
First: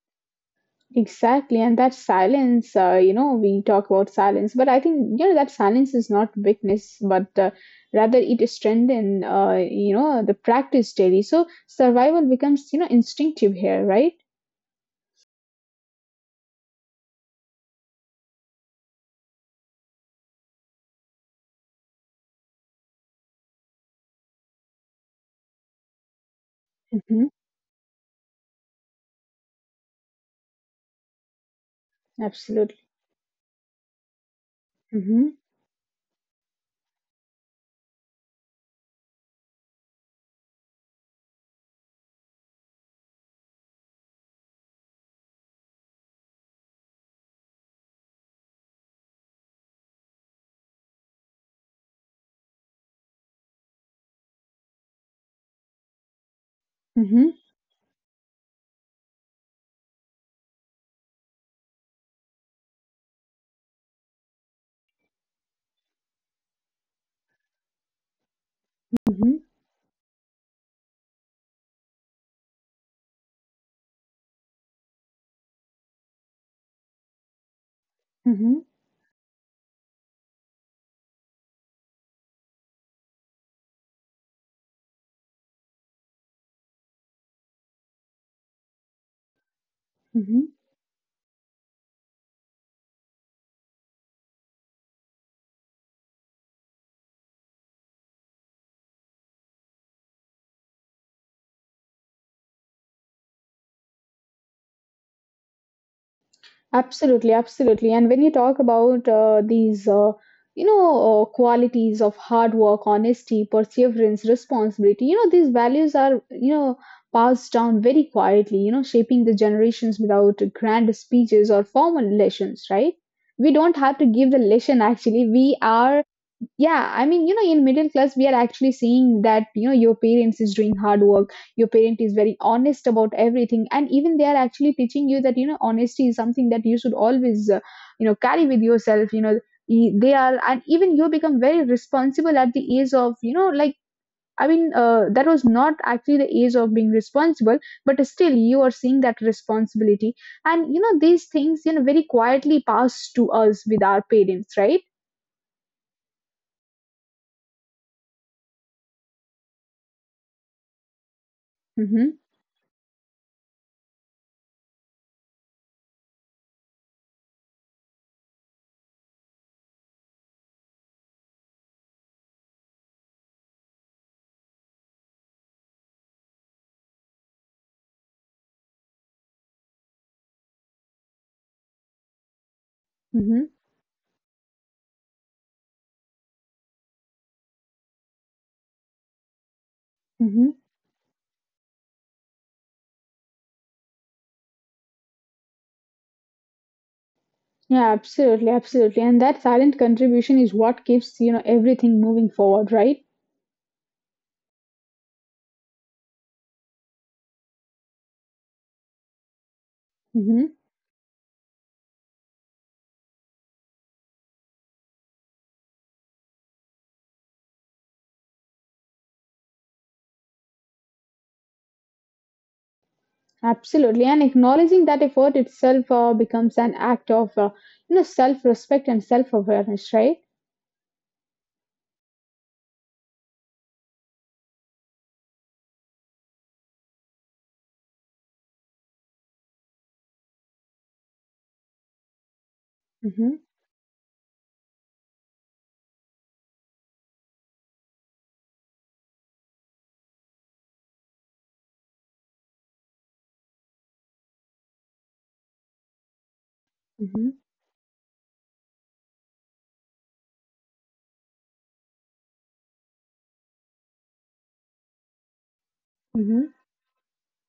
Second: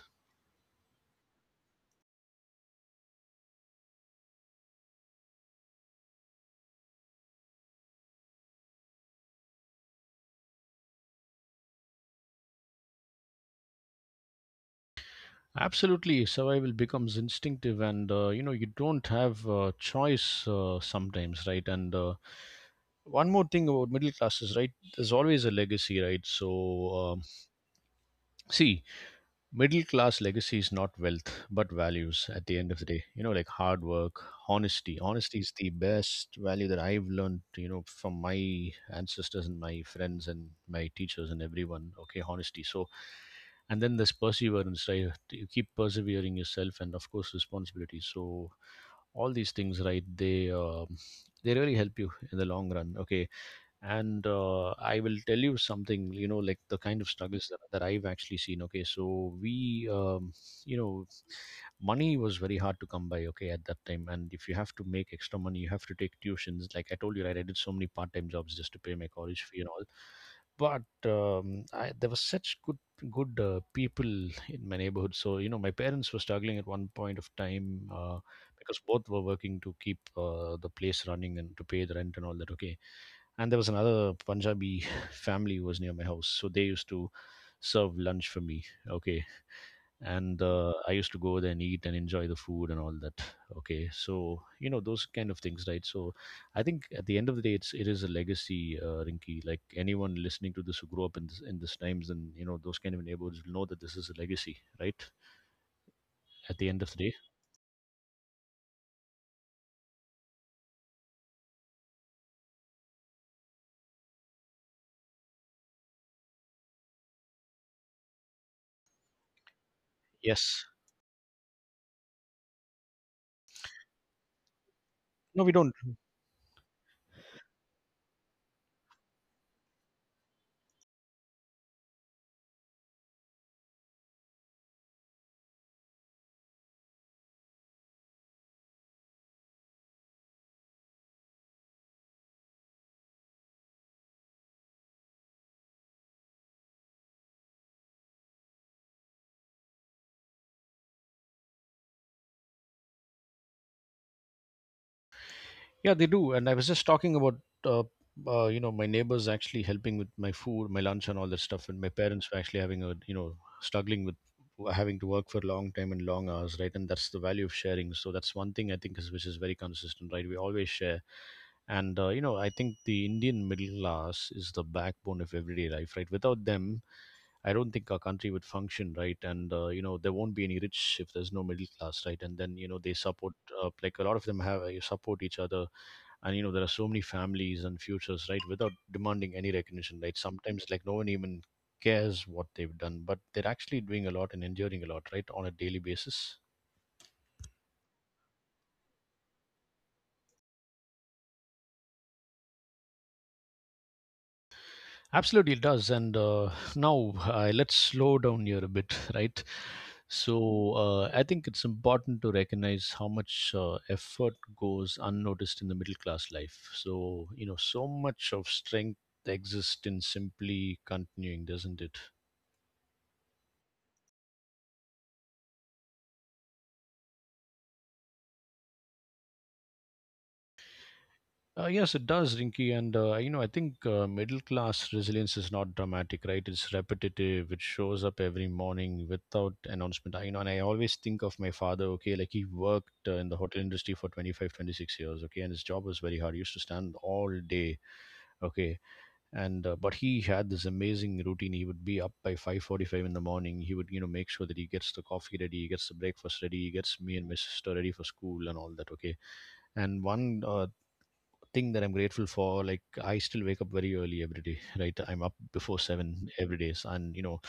[SPEAKER 2] Exactly, and that silence, uh, you know, we talk about silence, but I think, you know, that silence is not weakness, but uh, rather it is strengthen, uh, you know, the practice daily. So survival becomes, you know, instinctive here, right?
[SPEAKER 1] Absolutely, survival becomes instinctive, and uh, you know, you don't have uh, choice uh, sometimes, right? And uh, one more thing about middle classes, right? There's always a legacy, right? So, um
[SPEAKER 2] Mm-hmm.
[SPEAKER 1] see, middle class legacy is not wealth but values, at the end of
[SPEAKER 2] Absolutely.
[SPEAKER 1] the day, you know, like hard work, honesty.
[SPEAKER 2] Mm-hmm.
[SPEAKER 1] Honesty is the best value that I've learned, you know, from my ancestors and my friends and my teachers and everyone. Okay, honesty. So, and then this perseverance, right, you keep persevering yourself. And of course responsibility. So all these things, right, they um, they really help you in the long run. Okay, and uh, I will tell you something, you know, like the kind of
[SPEAKER 2] Mm-hmm.
[SPEAKER 1] struggles that, that I've actually seen. Okay, so we, um, you know, money was very hard to come by, okay, at that time. And if you have to make extra money, you have to take tuitions, like I told you, right? I did so many part-time jobs just to pay my
[SPEAKER 2] Mm-hmm.
[SPEAKER 1] college fee and all. But um, I, there were such good good uh, people in my neighborhood. So, you know, my parents were struggling at one point of time, uh,
[SPEAKER 2] Mm-hmm.
[SPEAKER 1] because both were working to keep uh, the place running and to pay the rent and all that. Okay, and there was another Punjabi family who was near my house, so they used to serve lunch for me. Okay, and
[SPEAKER 2] Mm-hmm.
[SPEAKER 1] uh, I used to go there and eat and enjoy the food and all that. Okay, so, you know, those kind of things, right? So I think at the end of the day, it's, it is a legacy, uh, Rinky. Like anyone listening to this who grew up in this, in this times, and, you know, those kind of neighborhoods, will know that this is a legacy, right? At the end of the day,
[SPEAKER 2] Absolutely, absolutely. And when you talk about uh, these, uh, you know, uh, qualities of hard work, honesty, perseverance, responsibility, you know, these values are, you know, passed down very quietly, you know, shaping the generations without
[SPEAKER 1] yes.
[SPEAKER 2] grand speeches or formal lessons, right? We don't have to give the lesson actually.
[SPEAKER 1] No, we
[SPEAKER 2] We
[SPEAKER 1] don't.
[SPEAKER 2] are. Yeah, I mean, you know, in middle class, we are actually seeing that, you know, your parents is doing hard work, your parent is very honest about everything, and even they are actually teaching you that, you know, honesty is something that you should always, uh, you know, carry with yourself, you know, E- they are, and even you become very responsible at the age of, you know, like, I mean, uh, that was not actually the age of being responsible, but still you are seeing that responsibility. And, you know, these things, you know, very quietly pass to us with our parents, right?
[SPEAKER 1] Yeah, they do. And I was just talking about, uh, uh, you know, my neighbors actually helping with my food, my lunch, and all that stuff. And my
[SPEAKER 2] Mm-hmm,
[SPEAKER 1] parents were actually having a, you know, struggling with having to work for a long time and long hours, right? And that's the value of sharing. So that's one thing I think is which is very consistent, right? We always share. And, uh, you know, I think the Indian middle class is the backbone of everyday life, right? Without them, I don't think our country would function, right? And, uh, you know, there won't be any rich if there's no middle class, right? And then, you know, they support,
[SPEAKER 2] mm-hmm,
[SPEAKER 1] uh, like, a lot of them have, uh, support each other. And, you know, there are so many families and futures, right, without demanding any recognition, right?
[SPEAKER 2] mm-hmm.
[SPEAKER 1] Sometimes, like, no one even cares what they've done, but they're actually doing a lot and enduring a lot, right, on a daily basis.
[SPEAKER 2] Yeah, absolutely, absolutely. And that silent contribution is what keeps, you know, everything moving forward, right?
[SPEAKER 1] Absolutely, it does. And uh, now, uh, let's slow down here a bit, right? So,
[SPEAKER 2] Hmm.
[SPEAKER 1] uh, I think it's important to recognize how much uh, effort goes unnoticed in the middle class life. So, you know, so much of strength exists in simply continuing, doesn't it?
[SPEAKER 2] Absolutely. And acknowledging that effort itself uh, becomes an act of, uh, you know, self-respect and self-awareness, right?
[SPEAKER 1] Uh, yes, it does, Rinky, and uh, you know, I think, uh, middle class resilience is not dramatic, right? It's repetitive. It shows up every morning without announcement. I, you know, and I always think of my father. Okay, like he worked uh, in the
[SPEAKER 2] Hmm.
[SPEAKER 1] hotel industry for twenty five, twenty six years. Okay, and his job was very hard. He used to stand all day. Okay, and uh, but he had this amazing routine. He would be up by five forty-five in the morning. He would, you know, make sure that he gets the coffee ready, he gets the breakfast ready, he gets me and
[SPEAKER 2] Hmm.
[SPEAKER 1] my sister ready for school and all that. Okay, and one uh, thing that I'm grateful for, like I still wake up very early every day, right? I'm up before seven
[SPEAKER 2] Hmm.
[SPEAKER 1] every day. So, and you know,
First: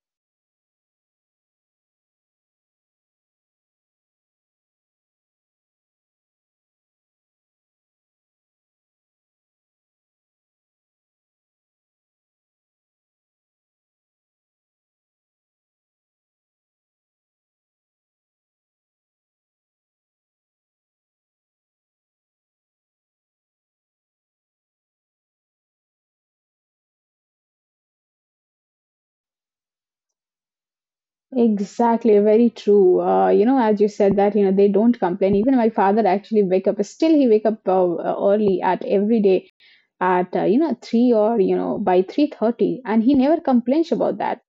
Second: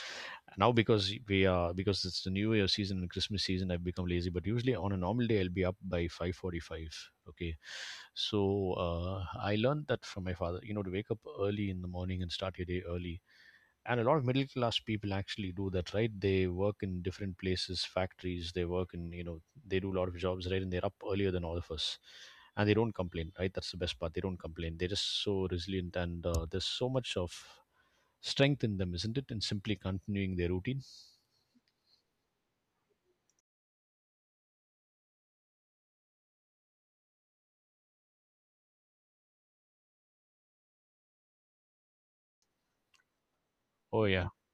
[SPEAKER 1] now because we are because it's the New Year season and Christmas season, I've become lazy. But usually on a normal day, I'll be up by five forty-five. Okay, so uh, I learned that from my father. You know, to wake up early in the morning and start your day early. And a lot of middle class people actually do that, right? They work in different places, factories. They work in, you know, they do a lot of jobs, right? And they're up earlier than all of us. And they don't complain, right? That's the best part. They don't complain. They're just so resilient. And uh, there's so much of strength in them, isn't it? In simply continuing their routine.
[SPEAKER 2] Exactly. Very true. Uh, you know, as you said that, you know, they don't complain. Even my father actually wake up. Still, he wake up uh, early at every day at, uh, you know, three or, you know, by three thirty. And he never complains
[SPEAKER 1] Oh
[SPEAKER 2] about
[SPEAKER 1] yeah.
[SPEAKER 2] that.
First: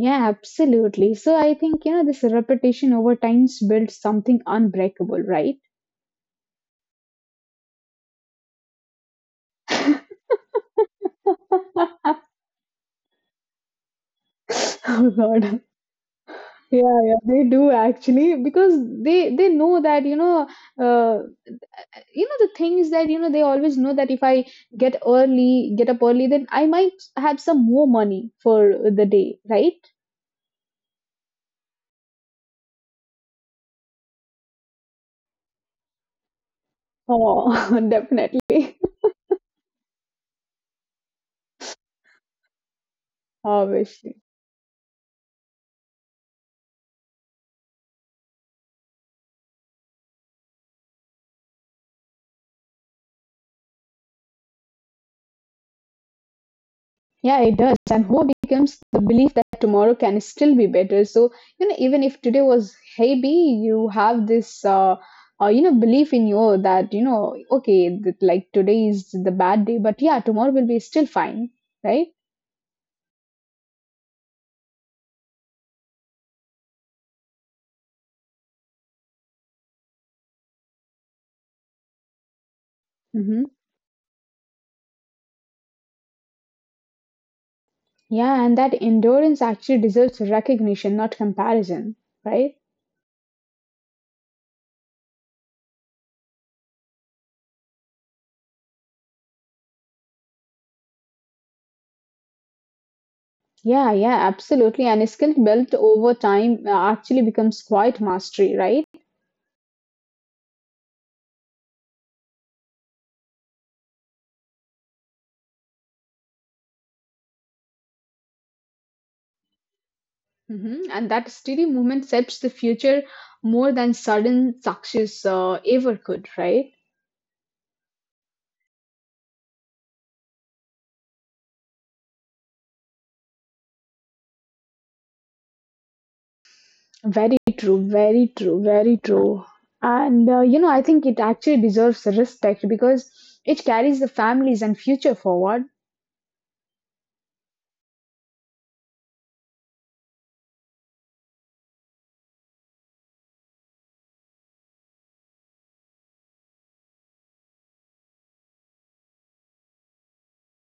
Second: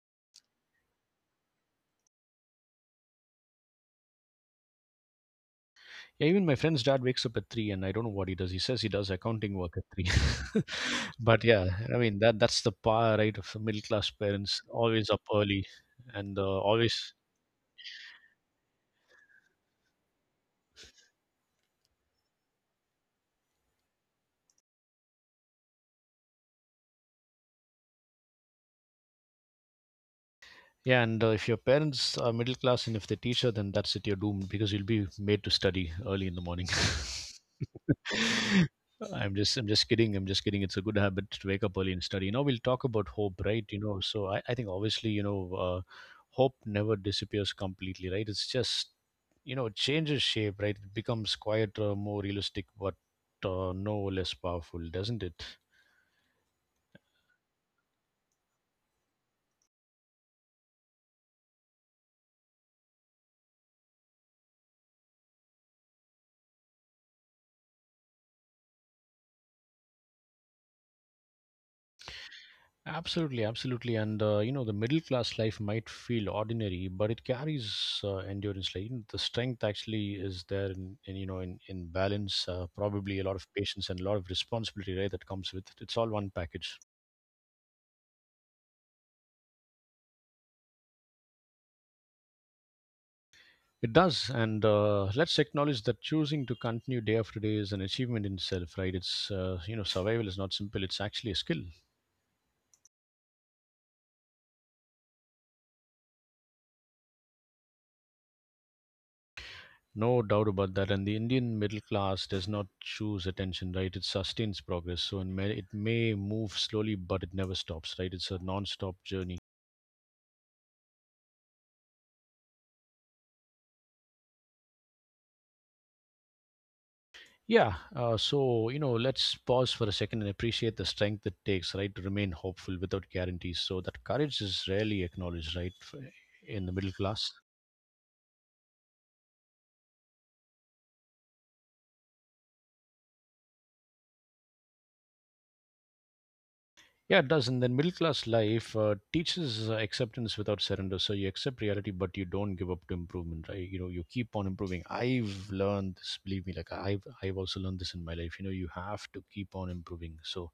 [SPEAKER 2] Yeah, absolutely. So I think, yeah, this repetition over time builds something unbreakable, right?
[SPEAKER 1] Yeah, even my friend's dad wakes up at three, and I don't know what he does. He says he does accounting work at three. But yeah, I mean, that that's the power, right, of middle class parents,
[SPEAKER 2] Oh
[SPEAKER 1] always up
[SPEAKER 2] God.
[SPEAKER 1] early. And uh,
[SPEAKER 2] Yeah, yeah,
[SPEAKER 1] always.
[SPEAKER 2] they do actually, because they they know that, you know uh you know the things that, you know they always know that if I get early get up early, then I might have some more money for the day, right?
[SPEAKER 1] Yeah, and uh, if your parents are middle class and if they teach her, then that's it, you're doomed because you'll be made to study early in the morning.
[SPEAKER 2] Oh. Definitely.
[SPEAKER 1] I'm just I'm just kidding. I'm just kidding. It's a good habit to wake up early and study. You know, we'll talk about hope, right? You know,
[SPEAKER 2] Obviously.
[SPEAKER 1] so I, I think obviously, you know, uh, hope never disappears completely, right? It's just you know, it changes shape, right? It becomes quieter, more realistic, but uh, no less powerful, doesn't it?
[SPEAKER 2] Yeah, it does. And hope becomes the belief that tomorrow can still be better. So, you know, even if today was heavy, you have this, uh, uh, you know, belief in you that, you know, okay, that, like today is the bad day, but yeah, tomorrow will be still fine, right?
[SPEAKER 1] Absolutely, absolutely, and uh, you know the middle class life might feel ordinary, but it carries uh, endurance. Like you know, the strength actually is there, in, in you know, in in balance, uh, probably a lot of
[SPEAKER 2] Hmm.
[SPEAKER 1] patience and a lot of responsibility, right? That comes with it. It's all one package.
[SPEAKER 2] Yeah, and that endurance actually deserves recognition, not comparison, right?
[SPEAKER 1] It does, and uh, let's acknowledge that choosing to continue day after day is an achievement in itself, right? It's uh, you know survival is not simple; it's actually a skill.
[SPEAKER 2] Yeah, yeah, absolutely. And a skill built over time uh, actually becomes quite mastery, right?
[SPEAKER 1] No doubt about that. And the Indian middle class does not choose attention, right? It sustains progress. So it may, it may move slowly, but it never stops, right? It's a non stop journey.
[SPEAKER 2] Hmm. And that steady movement shapes the future more than sudden success uh, ever could, right?
[SPEAKER 1] Yeah. Uh, so, you know, let's pause for a second and appreciate the strength it takes, right, to remain hopeful without guarantees. So that courage is rarely acknowledged, right, f- in the middle
[SPEAKER 2] Very
[SPEAKER 1] class.
[SPEAKER 2] true, very true, very true. And uh, you know, I think it actually deserves respect because it carries the families and future forward.
[SPEAKER 1] Yeah, it does. And then middle class life uh, teaches uh, acceptance without surrender. So you accept reality, but you don't give up to improvement, right? You know, you keep on improving. I've learned this, believe me. Like I've, I've also learned this in my life. You know, you have to keep on improving. So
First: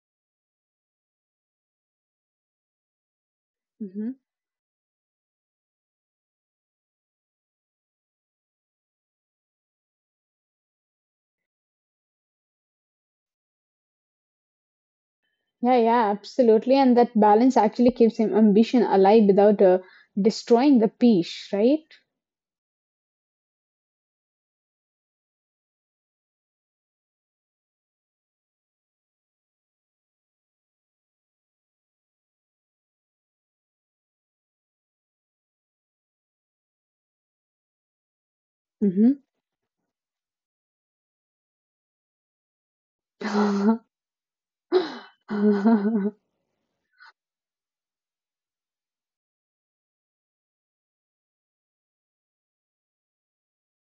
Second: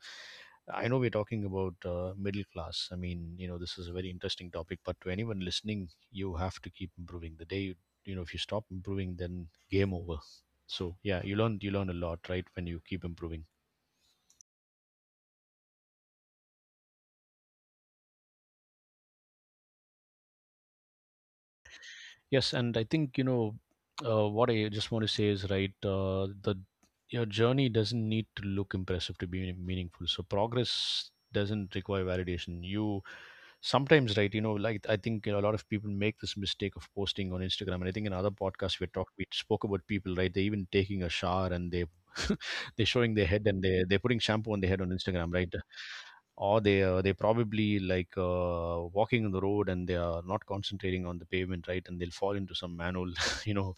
[SPEAKER 1] I know we're talking about uh, middle class. I mean, you know, this is a very
[SPEAKER 2] Mhm.
[SPEAKER 1] interesting topic. But to anyone listening, you have to keep improving. The day you, you know, if you stop improving, then game over. So yeah, you learn, you learn a lot, right? When you keep improving.
[SPEAKER 2] Yeah, yeah, absolutely. And that balance actually keeps him ambition alive without uh, destroying the peace, right?
[SPEAKER 1] Yes, and I think you know uh, what I just want to say is right. Uh, the Your journey doesn't need to look impressive to be meaningful. So progress doesn't require validation. You sometimes right you know like I think you know, a lot of people make this mistake of posting on instagram and I think in other podcasts we talked we spoke about people right they even taking a shower and they they're showing their head and
[SPEAKER 2] Mm-hmm.
[SPEAKER 1] they they're putting shampoo on their head on instagram right or they uh, they probably like uh, walking on the road and they are not concentrating on the pavement right and they'll fall into some manhole you know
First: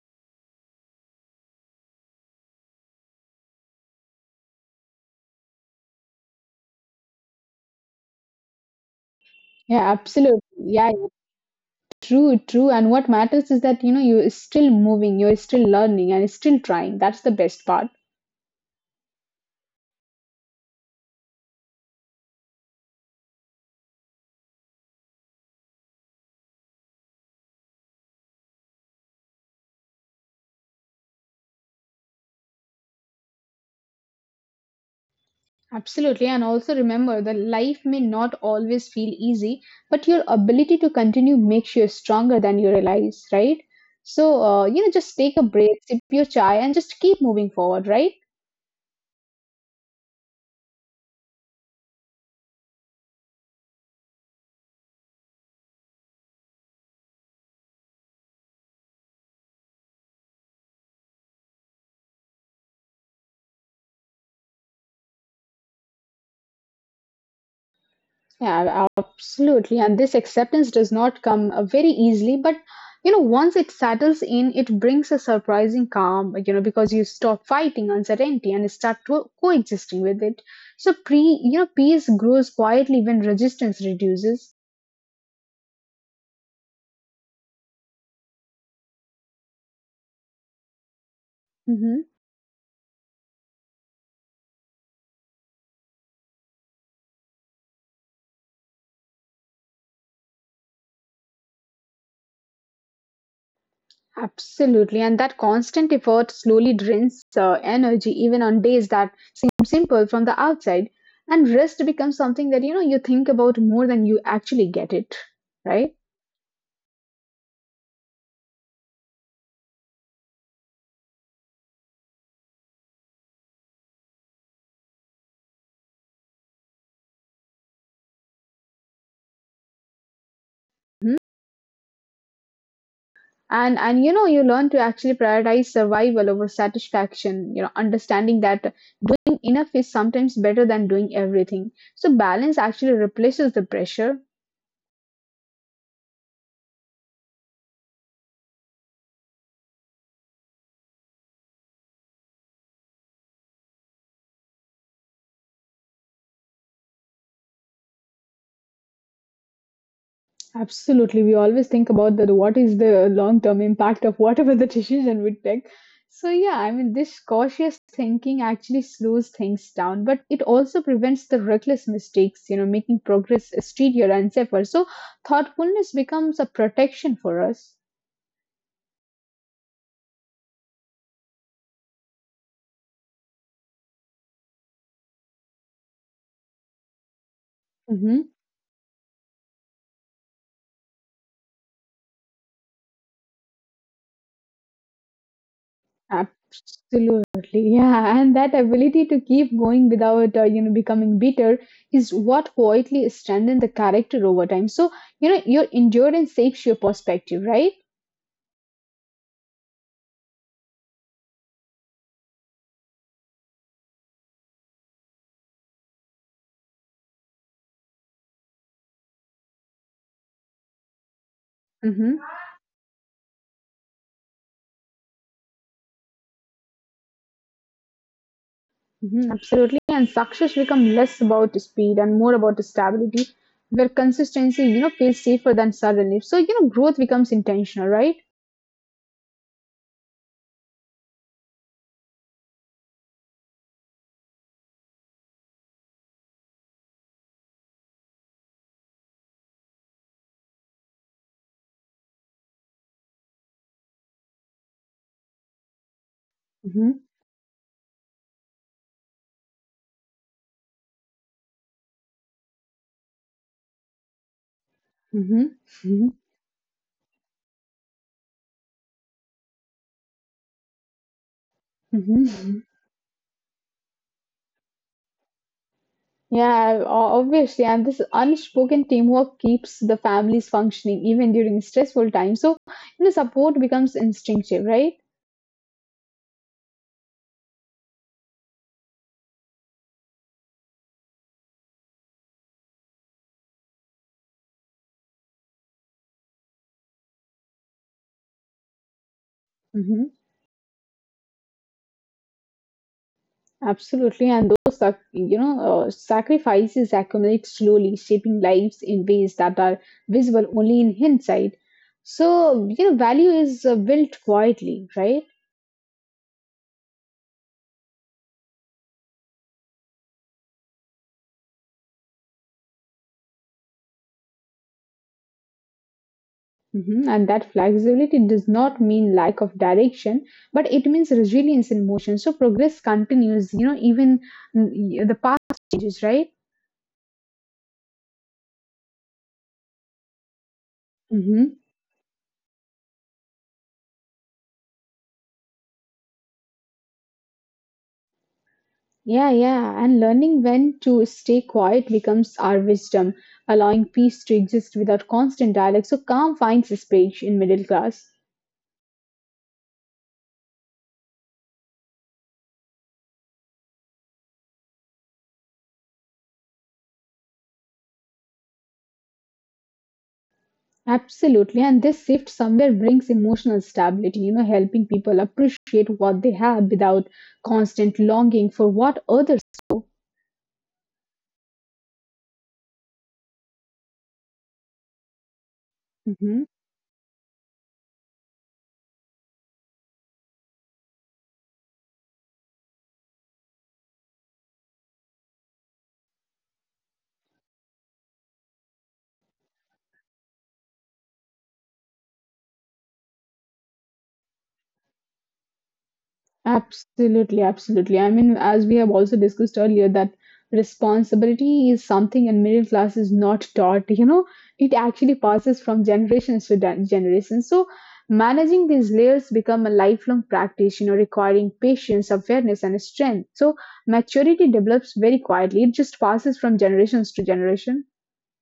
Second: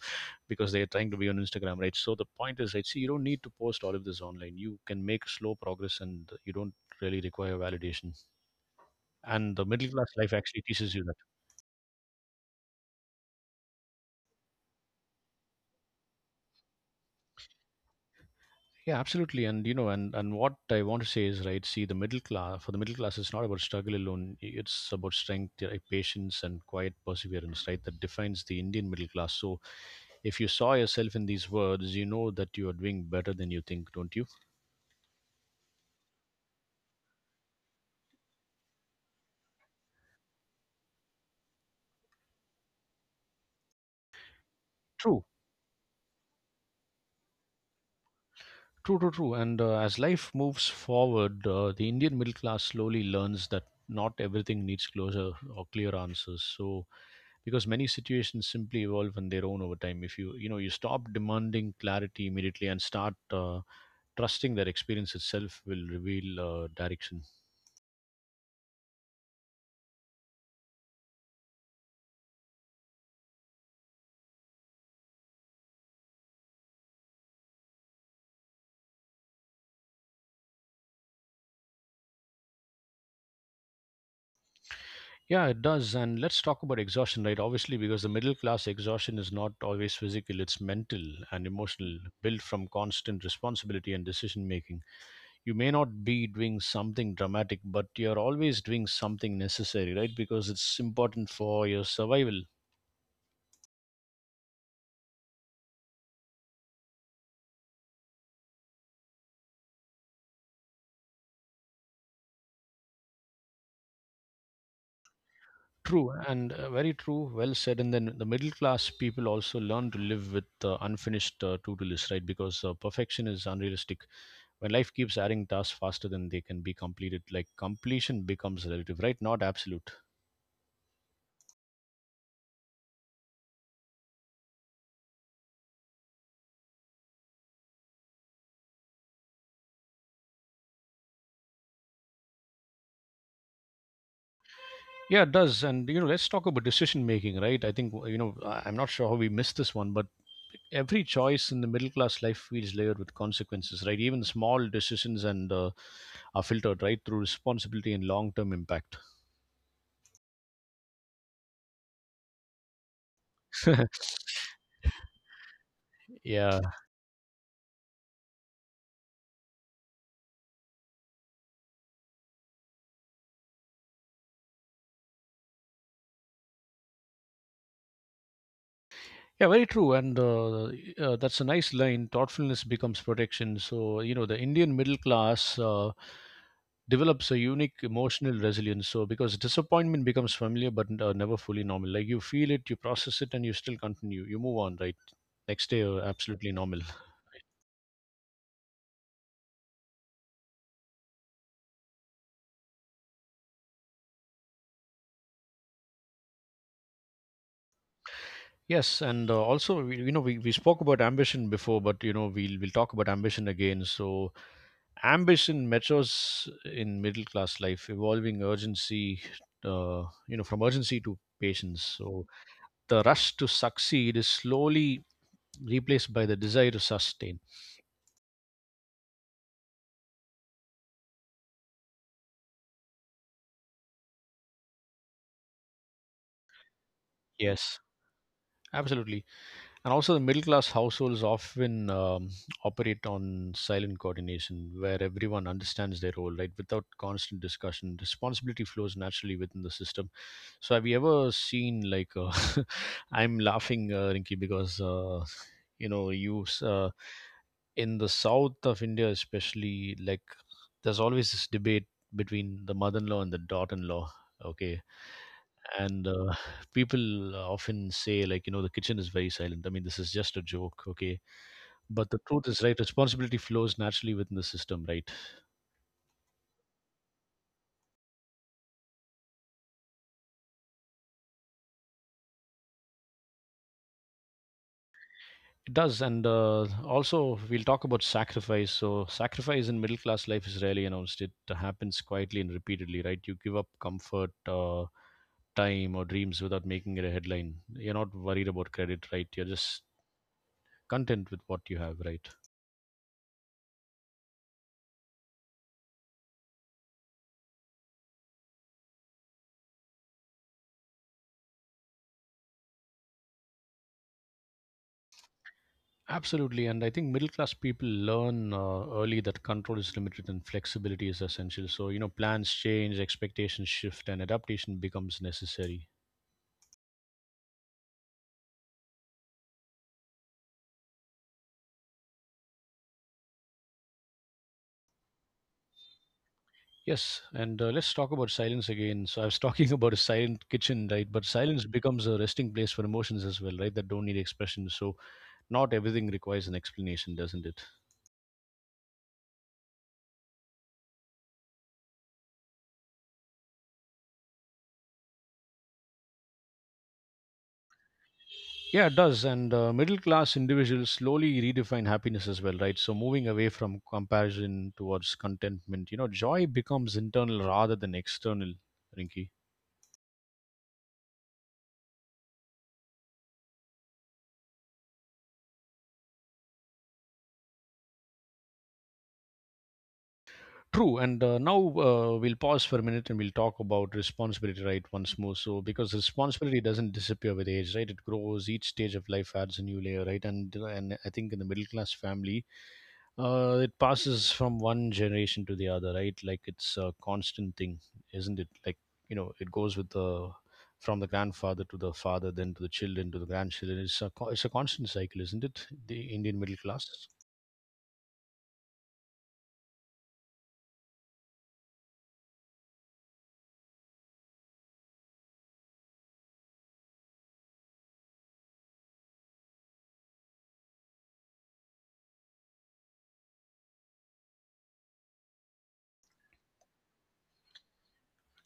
[SPEAKER 1] because they're trying to be on instagram right so the point is right see you don't need to post all of this online you can make slow progress and you don't really require validation and the middle
[SPEAKER 2] Yeah,
[SPEAKER 1] class life
[SPEAKER 2] absolutely.
[SPEAKER 1] actually
[SPEAKER 2] Yeah,
[SPEAKER 1] teaches you that.
[SPEAKER 2] true, true. And what matters is that, you know, you're still moving, you're still learning, and still trying. That's the best part.
[SPEAKER 1] Yeah, absolutely. And you know, and and what I want to say is right. See, the middle class for the middle class, it's not about struggle alone. i- It's about strength, uh, patience, and quiet perseverance. Right, that defines the Indian middle class. So, if you saw yourself in these words, you know that you are doing better than you think, don't you?
[SPEAKER 2] Absolutely. And also remember that life may not always feel easy, but your ability to continue makes you stronger than you realize, right? So, uh, you know, just
[SPEAKER 1] True,
[SPEAKER 2] take a break, sip your chai, and just keep moving forward, right?
[SPEAKER 1] true, true, true. And uh, as life moves forward, uh, the Indian middle class slowly learns that not everything needs closure or clear answers. So because many situations simply evolve on their own over time if you you know you stop demanding clarity immediately and start uh, trusting that experience itself will reveal uh, direction.
[SPEAKER 2] Yeah, absolutely. And this acceptance does not come uh, very easily, but you know, once it settles in, it brings a surprising calm, you know, because you stop fighting uncertainty and start to coexisting with it. So pre, you know, peace grows quietly when resistance reduces.
[SPEAKER 1] Yeah it does and let's talk about exhaustion right obviously because the middle class exhaustion is not always physical it's mental and emotional
[SPEAKER 2] Mhm.
[SPEAKER 1] built from constant responsibility and decision making you may not be doing something dramatic but you're always doing something necessary right because it's important for your survival.
[SPEAKER 2] Absolutely, and that constant effort slowly drains uh, energy, even on days that seem simple from the outside. And rest becomes something that, you know you think about more than you actually get it,
[SPEAKER 1] True
[SPEAKER 2] right?
[SPEAKER 1] and uh, very true. Well said. And then the middle class people also learn to live with uh, unfinished uh, to-do list, right? Because uh, perfection is unrealistic. When life keeps adding tasks faster than they can be completed, like completion becomes relative, right? Not absolute.
[SPEAKER 2] and and you know you learn to actually prioritize survival over satisfaction, you know understanding that doing enough is sometimes better than doing everything. So balance actually replaces the pressure.
[SPEAKER 1] Yeah, it does. And you know, let's talk about decision making, right? I think you know, I- I'm not sure how we missed this one, but every choice in the middle class life feels layered with consequences, right? Even small decisions and uh, are filtered right through responsibility and long-term impact.
[SPEAKER 2] Absolutely. We always think about that what is the long term impact of whatever the decision we take. So,
[SPEAKER 1] yeah.
[SPEAKER 2] yeah, I mean, this cautious thinking actually slows things down, but it also prevents the reckless mistakes, you know, making progress steadier and safer. So, thoughtfulness becomes a protection for us.
[SPEAKER 1] Yeah, very true. And uh, uh, that's a nice line. Thoughtfulness becomes protection. So, you know, the Indian middle class uh, develops a unique emotional resilience. So, because disappointment becomes familiar but uh, never fully normal. Like you feel it, you process it, and you still continue. You move on, right? Next day, uh, absolutely normal.
[SPEAKER 2] Absolutely, yeah, and that ability to keep going without uh, you know becoming bitter is what quietly strengthens the character over time. So you know your endurance shapes your perspective, right?
[SPEAKER 1] Yes. And uh, also, we, you know, we, we spoke about ambition before, but, you know, we'll, we'll talk about ambition again. So, ambition metros in middle class life evolving urgency uh, you know from urgency to patience so
[SPEAKER 2] Hmm.
[SPEAKER 1] the rush to succeed is slowly replaced by the desire to sustain.
[SPEAKER 2] Mhm, absolutely. And success become less about speed and more about stability, where consistency, you know, feels safer than suddenly. So, you know, growth becomes
[SPEAKER 1] Yes,
[SPEAKER 2] intentional, right?
[SPEAKER 1] absolutely. And also, the middle class households often um, operate on silent coordination where everyone understands their role, right? Without constant discussion, responsibility flows naturally within the system. So, have you ever seen, like, uh, I'm laughing, uh, Rinky, because, uh, you know, you s- uh,
[SPEAKER 2] Hmm.
[SPEAKER 1] in the south of India, especially, like, there's always this debate between the mother in law and the daughter in law, okay?
[SPEAKER 2] Hmm.
[SPEAKER 1] And
[SPEAKER 2] Hmm.
[SPEAKER 1] uh, people often say like you know the kitchen is very silent I mean this is just a joke okay but the truth is
[SPEAKER 2] Hmm.
[SPEAKER 1] right responsibility flows naturally within the system right.
[SPEAKER 2] Yeah, o- obviously. And this unspoken teamwork keeps the families functioning even during stressful times. So, you know, support becomes instinctive, right?
[SPEAKER 1] It does and uh, also we'll talk about sacrifice so sacrifice in middle class life is rarely announced it happens quietly and repeatedly right you give up comfort uh, time or dreams without making it a headline you're not worried about credit right you're just content with what you have right.
[SPEAKER 2] Absolutely, and those sac- you know uh, sacrifices accumulate slowly, shaping lives in ways that are visible only in hindsight. So, you know, value is uh, built quietly, right?
[SPEAKER 1] Absolutely, and I think middle class people learn uh, early that control is limited and flexibility is essential. So, you know, plans change, expectations shift, and adaptation becomes necessary.
[SPEAKER 2] Hmm. And that flexibility does not mean lack of direction, but it means resilience in motion. So progress continues, you know, even mm, the past changes, right?
[SPEAKER 1] Yes, and uh, let's talk about silence again. So, I was talking about a silent kitchen, right? But silence
[SPEAKER 2] Hmm.
[SPEAKER 1] becomes a resting place for emotions as well, right? That don't need expression. So, not everything requires an explanation, doesn't it?
[SPEAKER 2] Yeah, yeah. And learning when to stay quiet becomes our wisdom, allowing peace to exist without constant dialogue. So calm finds its page in middle class.
[SPEAKER 1] Yeah, it does. And uh, middle class individuals slowly redefine happiness as well, right? So moving away from comparison towards contentment, you know, joy becomes internal rather than external, Rinki.
[SPEAKER 2] Absolutely. And this shift somewhere brings emotional stability, you know, helping people appreciate what they have without constant longing for what others.
[SPEAKER 1] True. And uh, now uh, we'll pause for a minute and we'll talk about responsibility, right, once more. So, because
[SPEAKER 2] Mhm.
[SPEAKER 1] responsibility doesn't disappear with age, right? It grows. Each stage of life adds a new layer, right? And, and I think in the middle class family, uh, it passes from one generation to the other, right? Like it's a constant thing, isn't it? Like you know, it goes with the from the grandfather to the father, then to the children to the grandchildren. It's a co- it's a constant cycle, isn't it? The Indian middle class.
[SPEAKER 2] Absolutely, absolutely. I mean, as we have also discussed earlier, that responsibility is something in middle class is not taught. You know, it actually passes from generations to gen- generations. So managing these layers become a lifelong practice, you know, requiring patience, awareness, and strength. So maturity develops very quietly. It just passes from generations to generation.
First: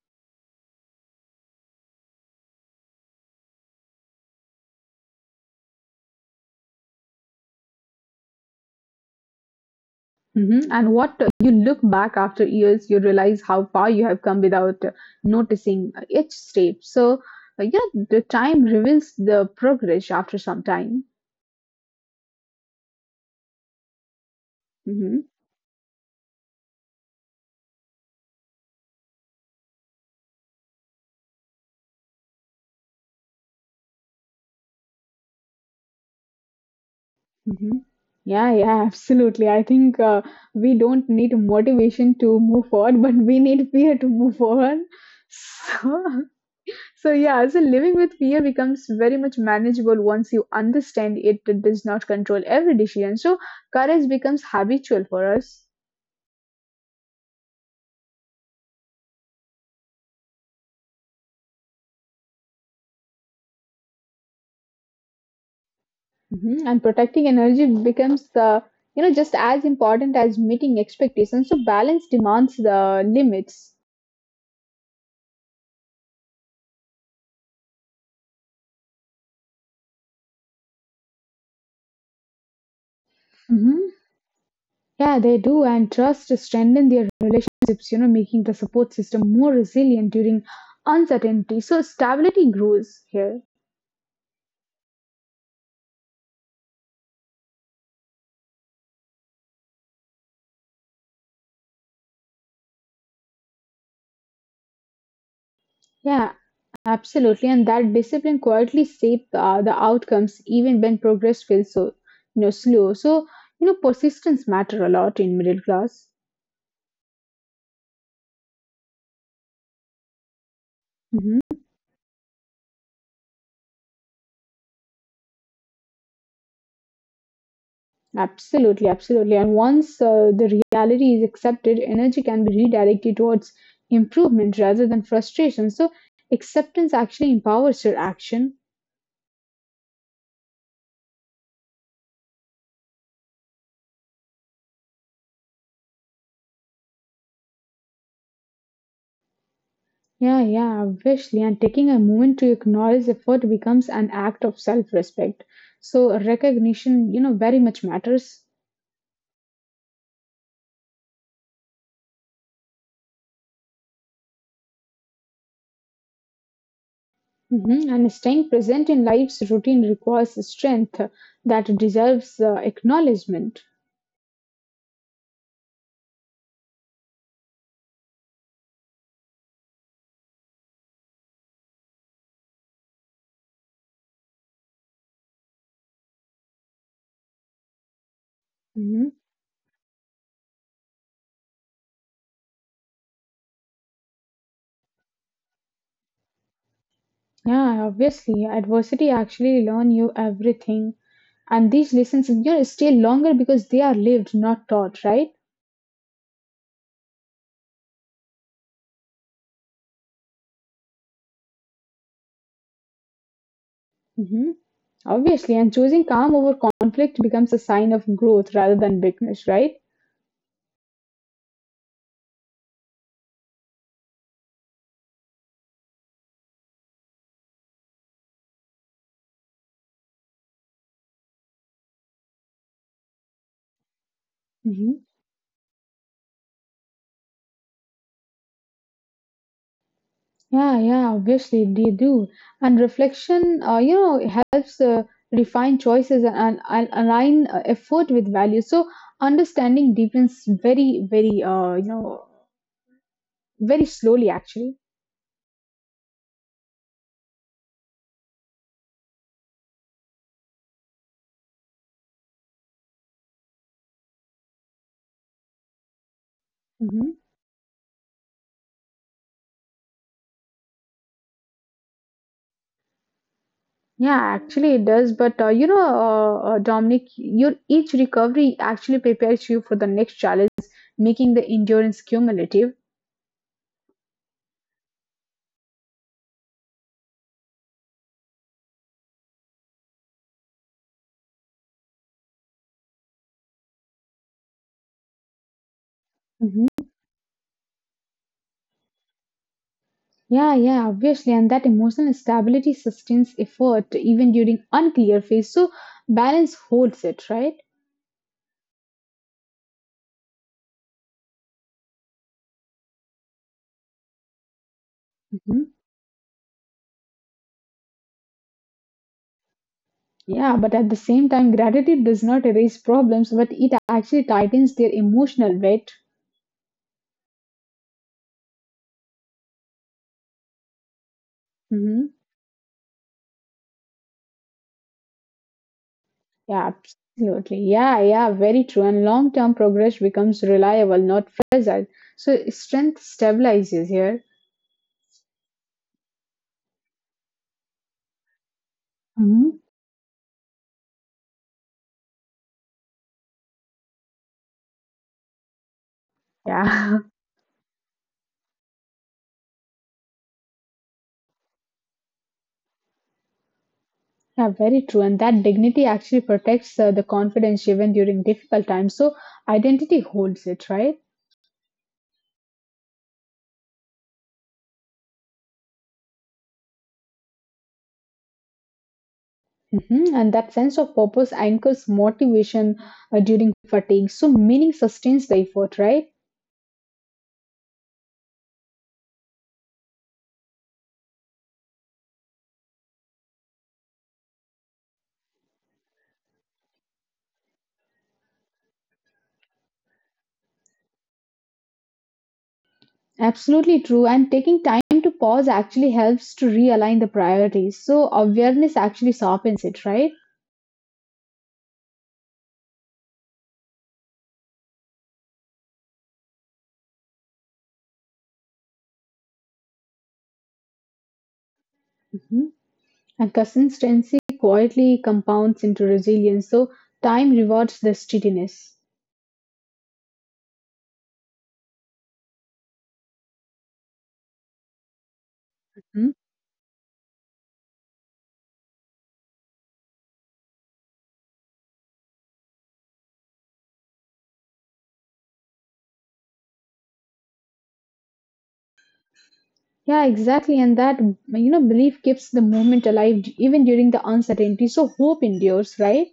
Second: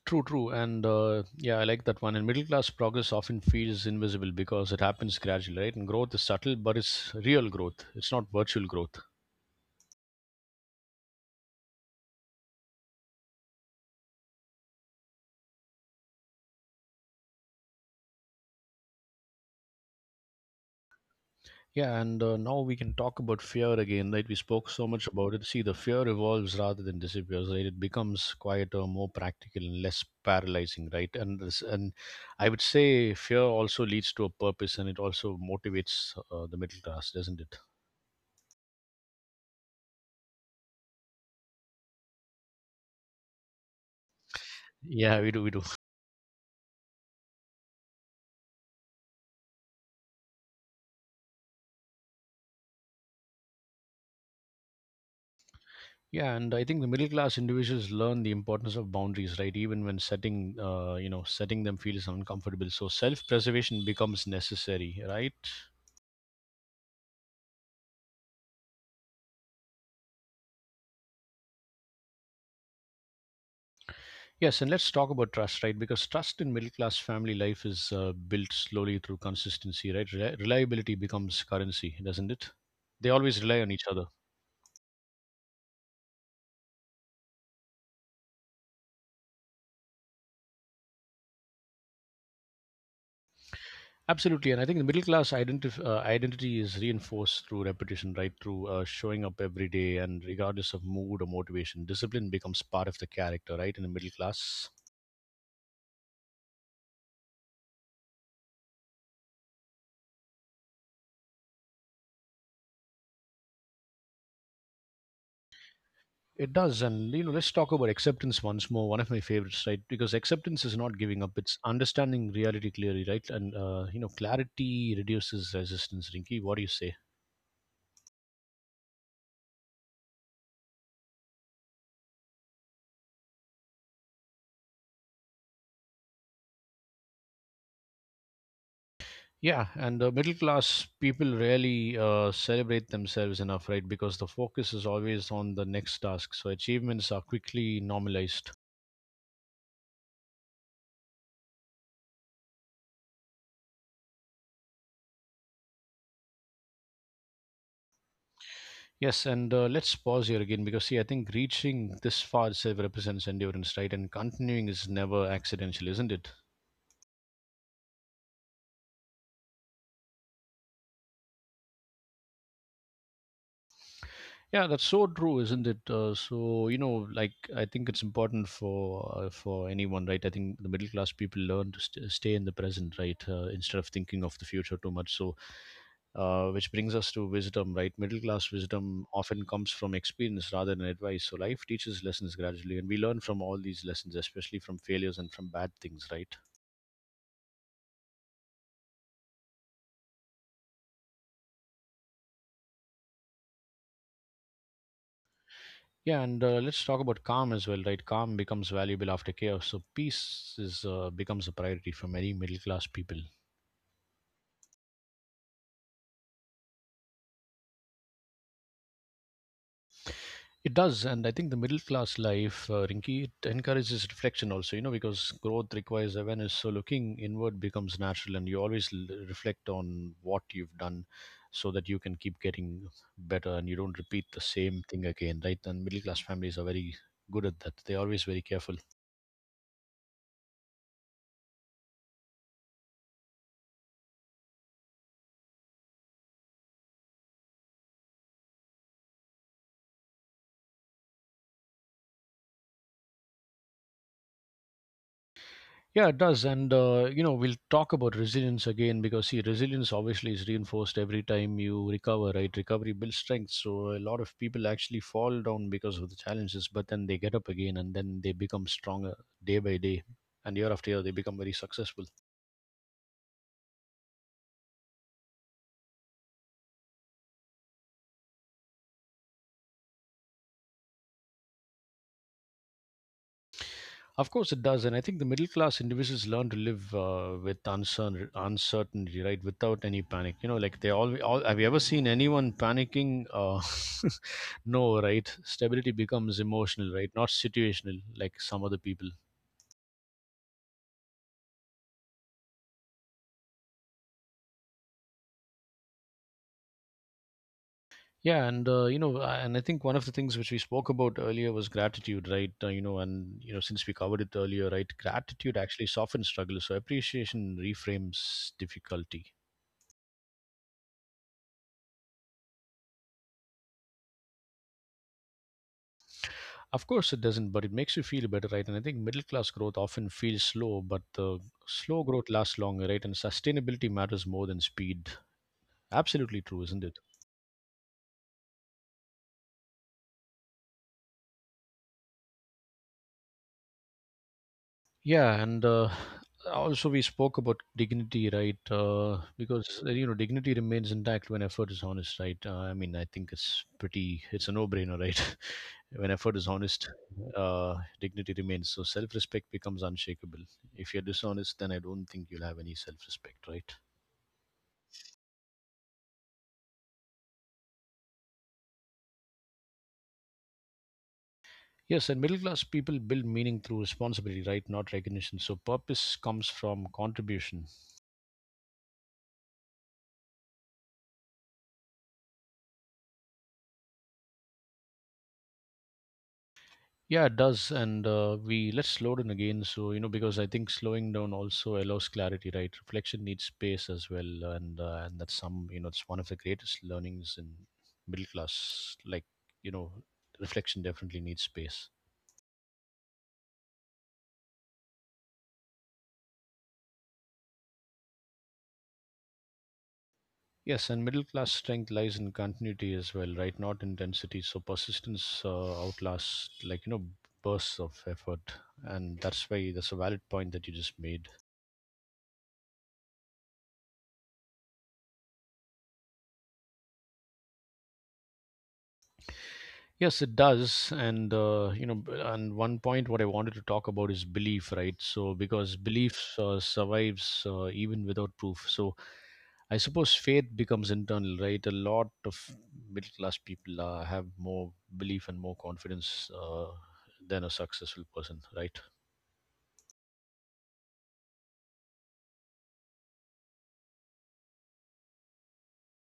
[SPEAKER 1] True, true, and uh, yeah, I like that one. And middle class progress often feels invisible because it happens gradually, right? And growth is subtle, but it's real growth. It's not virtual growth.
[SPEAKER 2] Mhm. And what you look back after years, you realize how far you have come without noticing each step. So, uh, yeah, the time reveals the progress after some time.
[SPEAKER 1] Yeah, and uh, now we can talk about fear again, right? We spoke so much
[SPEAKER 2] Hmm.
[SPEAKER 1] about it. See, the fear evolves rather than disappears, right? It becomes quieter, more practical, and less paralyzing, right? And this, and I would say fear also leads to a purpose, and it also motivates uh, the middle class, doesn't it?
[SPEAKER 2] Hmm. Yeah, yeah, absolutely. I think uh, we don't need motivation to move forward, but we need fear to move forward.
[SPEAKER 1] Yeah, we do, we do.
[SPEAKER 2] So, so yeah, so living with fear becomes very much manageable once you understand it does not control every decision. So, courage becomes habitual for us.
[SPEAKER 1] Yeah, and I think the middle class individuals learn the importance of boundaries, right? Even when setting, uh, you know, setting them feels uncomfortable. So self-preservation becomes necessary, right?
[SPEAKER 2] Mhm. And protecting energy becomes, uh, you know, just as important as meeting expectations. So balance demands the limits.
[SPEAKER 1] Yes, and let's talk about trust, right? Because trust in middle class family life is uh, built slowly through consistency, right? Reli- reliability becomes currency, doesn't it? They always rely on each other.
[SPEAKER 2] Hmm. Yeah, they do. And trust to strengthen their relationships, you know, making the support system more resilient during uncertainty. So stability grows here.
[SPEAKER 1] Absolutely, and I think the middle class identif- uh, identity is reinforced through repetition, right? Through uh, showing up every day, and regardless of mood or motivation, discipline becomes part of the character, right? In the middle class.
[SPEAKER 2] Yeah, absolutely. And that discipline quietly shape uh, the outcomes even when progress feels so, you know, slow. So, you know, persistence matter a lot in middle class.
[SPEAKER 1] It does, and you know, let's talk about acceptance once more. One of my favorites, right? Because acceptance is not giving up; it's
[SPEAKER 2] Hmm.
[SPEAKER 1] understanding reality clearly, right? And uh, you know, clarity reduces resistance. Rinky, what do you say?
[SPEAKER 2] Absolutely, absolutely. And once uh, the reality is accepted, energy can be redirected towards improvement rather than frustration. So, acceptance actually empowers your action.
[SPEAKER 1] Yeah, and uh, middle class people rarely uh, celebrate themselves enough, right? Because the focus is always on the next task, so achievements are quickly normalized.
[SPEAKER 2] Yeah, yeah, obviously. And taking a moment to acknowledge effort becomes an act of self respect. So, recognition, you know, very much matters.
[SPEAKER 1] Yes, and uh, let's pause here again because see, I think reaching this far itself represents endurance, right? And continuing is never accidental, isn't it?
[SPEAKER 2] Mhm. And staying present in life's routine requires strength that deserves uh, acknowledgement.
[SPEAKER 1] Yeah, that's so true, isn't it? Uh, so you know, like I think it's important for uh, for anyone, right? I think the middle class people learn to st- stay in the present, right, uh, instead of thinking of the future too much. So, uh, which brings us to wisdom, right? Middle class wisdom
[SPEAKER 2] Mhm.
[SPEAKER 1] often comes from experience rather than advice. So life teaches lessons gradually, and we learn from all these lessons, especially from failures and from bad things, right?
[SPEAKER 2] Yeah, obviously, adversity actually learn you everything, and these lessons, you know stay longer because they are lived, not taught, right?
[SPEAKER 1] Yeah, and uh, let's talk about calm as well, right? Calm becomes valuable after chaos, so peace is uh, becomes a priority for many middle class people.
[SPEAKER 2] Mhm. Obviously, and choosing calm over conflict becomes a sign of growth rather than weakness, right?
[SPEAKER 1] It does, and I think the middle class life, uh, Rinki, it encourages reflection also, you know, because growth requires awareness. So looking inward becomes natural, and you always l- reflect on what you've done so that you can keep getting better and you don't repeat the same
[SPEAKER 2] Hmm.
[SPEAKER 1] thing again, right? And middle class families are very good at that. They're always very careful.
[SPEAKER 2] Yeah, yeah, obviously they do. And reflection, uh, you know, helps uh, refine choices and, and align uh, effort with value. So understanding deepens very, very, uh, you know, very slowly actually.
[SPEAKER 1] Yeah, it does. And, uh, you know, we'll talk about resilience again because, see, resilience obviously is reinforced every time you recover, right? Recovery builds strength. So a lot of people actually fall down because of the challenges, but then
[SPEAKER 2] Hmm.
[SPEAKER 1] they get up again and then they become stronger day by day. And year after year, they become very successful.
[SPEAKER 2] Yeah, actually it does. But uh, you know, uh, uh, Dominic, your each recovery actually prepares you for the next challenge, making the endurance cumulative.
[SPEAKER 1] Of course, it does, and I think the middle class individuals learn to live uh, with uncertain, uncertainty, right? Without any panic, you know, like they always, all. Have you ever seen anyone panicking? Uh, no, right? Stability becomes emotional,
[SPEAKER 2] Mhm.
[SPEAKER 1] right? Not situational, like some other people.
[SPEAKER 2] Yeah, yeah, obviously. And that emotional stability sustains effort even during unclear phase. So balance holds it, right?
[SPEAKER 1] Yeah, and uh, you know, I- and I think one of the things which we spoke about earlier was gratitude, right? Uh, you know, and you know, since we covered it earlier, right? Gratitude
[SPEAKER 2] Hmm.
[SPEAKER 1] actually softens struggle, so appreciation reframes difficulty.
[SPEAKER 2] Yeah, but at the same time, gratitude does not erase problems, but it actually tightens their emotional weight.
[SPEAKER 1] Of course, it doesn't, but it makes you feel better, right? And I think middle class growth often feels slow, but the slow growth
[SPEAKER 2] Hmm.
[SPEAKER 1] lasts longer, right? And sustainability matters more than speed. Absolutely true, isn't
[SPEAKER 2] Yeah,
[SPEAKER 1] it?
[SPEAKER 2] absolutely. Yeah, yeah, very true. And long term progress becomes reliable, not fragile. So strength stabilizes here.
[SPEAKER 1] Yeah, and uh, also we spoke about dignity, right? Uh,
[SPEAKER 2] Hmm.
[SPEAKER 1] because uh, you know dignity remains intact when effort is honest, right? Uh, I mean, I think it's pretty, it's a no-brainer, right? When effort is honest,
[SPEAKER 2] Yeah.
[SPEAKER 1] uh, dignity remains. So self-respect becomes unshakable. If you're dishonest, then I don't think you'll have any self-respect, right?
[SPEAKER 2] Yeah, very true. And that dignity actually protects uh, the confidence even during difficult times. So identity holds it, right?
[SPEAKER 1] Yes, and middle class people build meaning through responsibility, right? Not recognition. So purpose comes from contribution.
[SPEAKER 2] Hmm. And that sense of purpose anchors motivation uh, during fatigue. So meaning sustains the effort, right?
[SPEAKER 1] Yeah, it does. And uh, we let's slow down again. So you know, because I think slowing down also allows clarity, right? Reflection needs space as well, and uh, and that's some you know it's one of the greatest learnings in middle class. Like you know, reflection definitely needs space.
[SPEAKER 2] Absolutely true. And taking time to pause actually helps to realign the priorities. So awareness actually softens it, right?
[SPEAKER 1] Yes, and middle class strength lies in continuity as well, right? Not intensity. So persistence uh, outlasts, like, you know, bursts of effort. And that's why that's a valid point that you just made.
[SPEAKER 2] Hmm. And consistency quietly compounds into resilience. So time rewards the steadiness.
[SPEAKER 1] Yes, it does. And, uh, you know, b- and one point what I wanted to talk about is belief, right? So because
[SPEAKER 2] Mm-hmm.
[SPEAKER 1] belief uh, survives uh, even without proof. So I suppose faith becomes internal, right? A lot of middle class people uh, have more belief and more confidence uh, than a successful person, right?
[SPEAKER 2] Yeah, exactly. And that, you know, belief keeps the movement alive, d- even during the uncertainty. So hope endures, right?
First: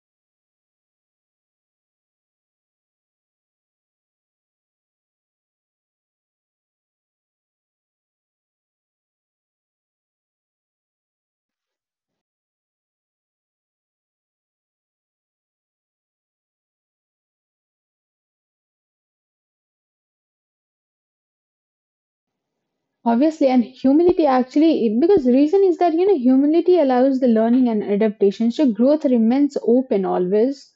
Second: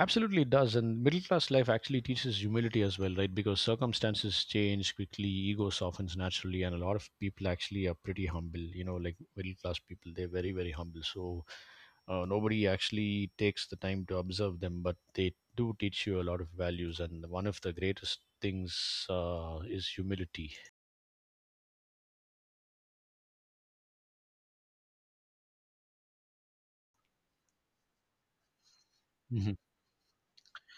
[SPEAKER 1] Absolutely, it does. And middle class life actually teaches humility as well, right? Because circumstances change quickly, ego softens naturally, and a lot of people actually are pretty humble. You know, like middle class people, they're very, very humble. So uh, nobody actually takes the time to observe them, but they do teach you a lot of values. And one of the greatest things uh, is humility.
[SPEAKER 2] Obviously, and humility actually, because reason is that, you know, humility allows the learning and adaptation. So growth
[SPEAKER 1] Mm-hmm.
[SPEAKER 2] remains open always.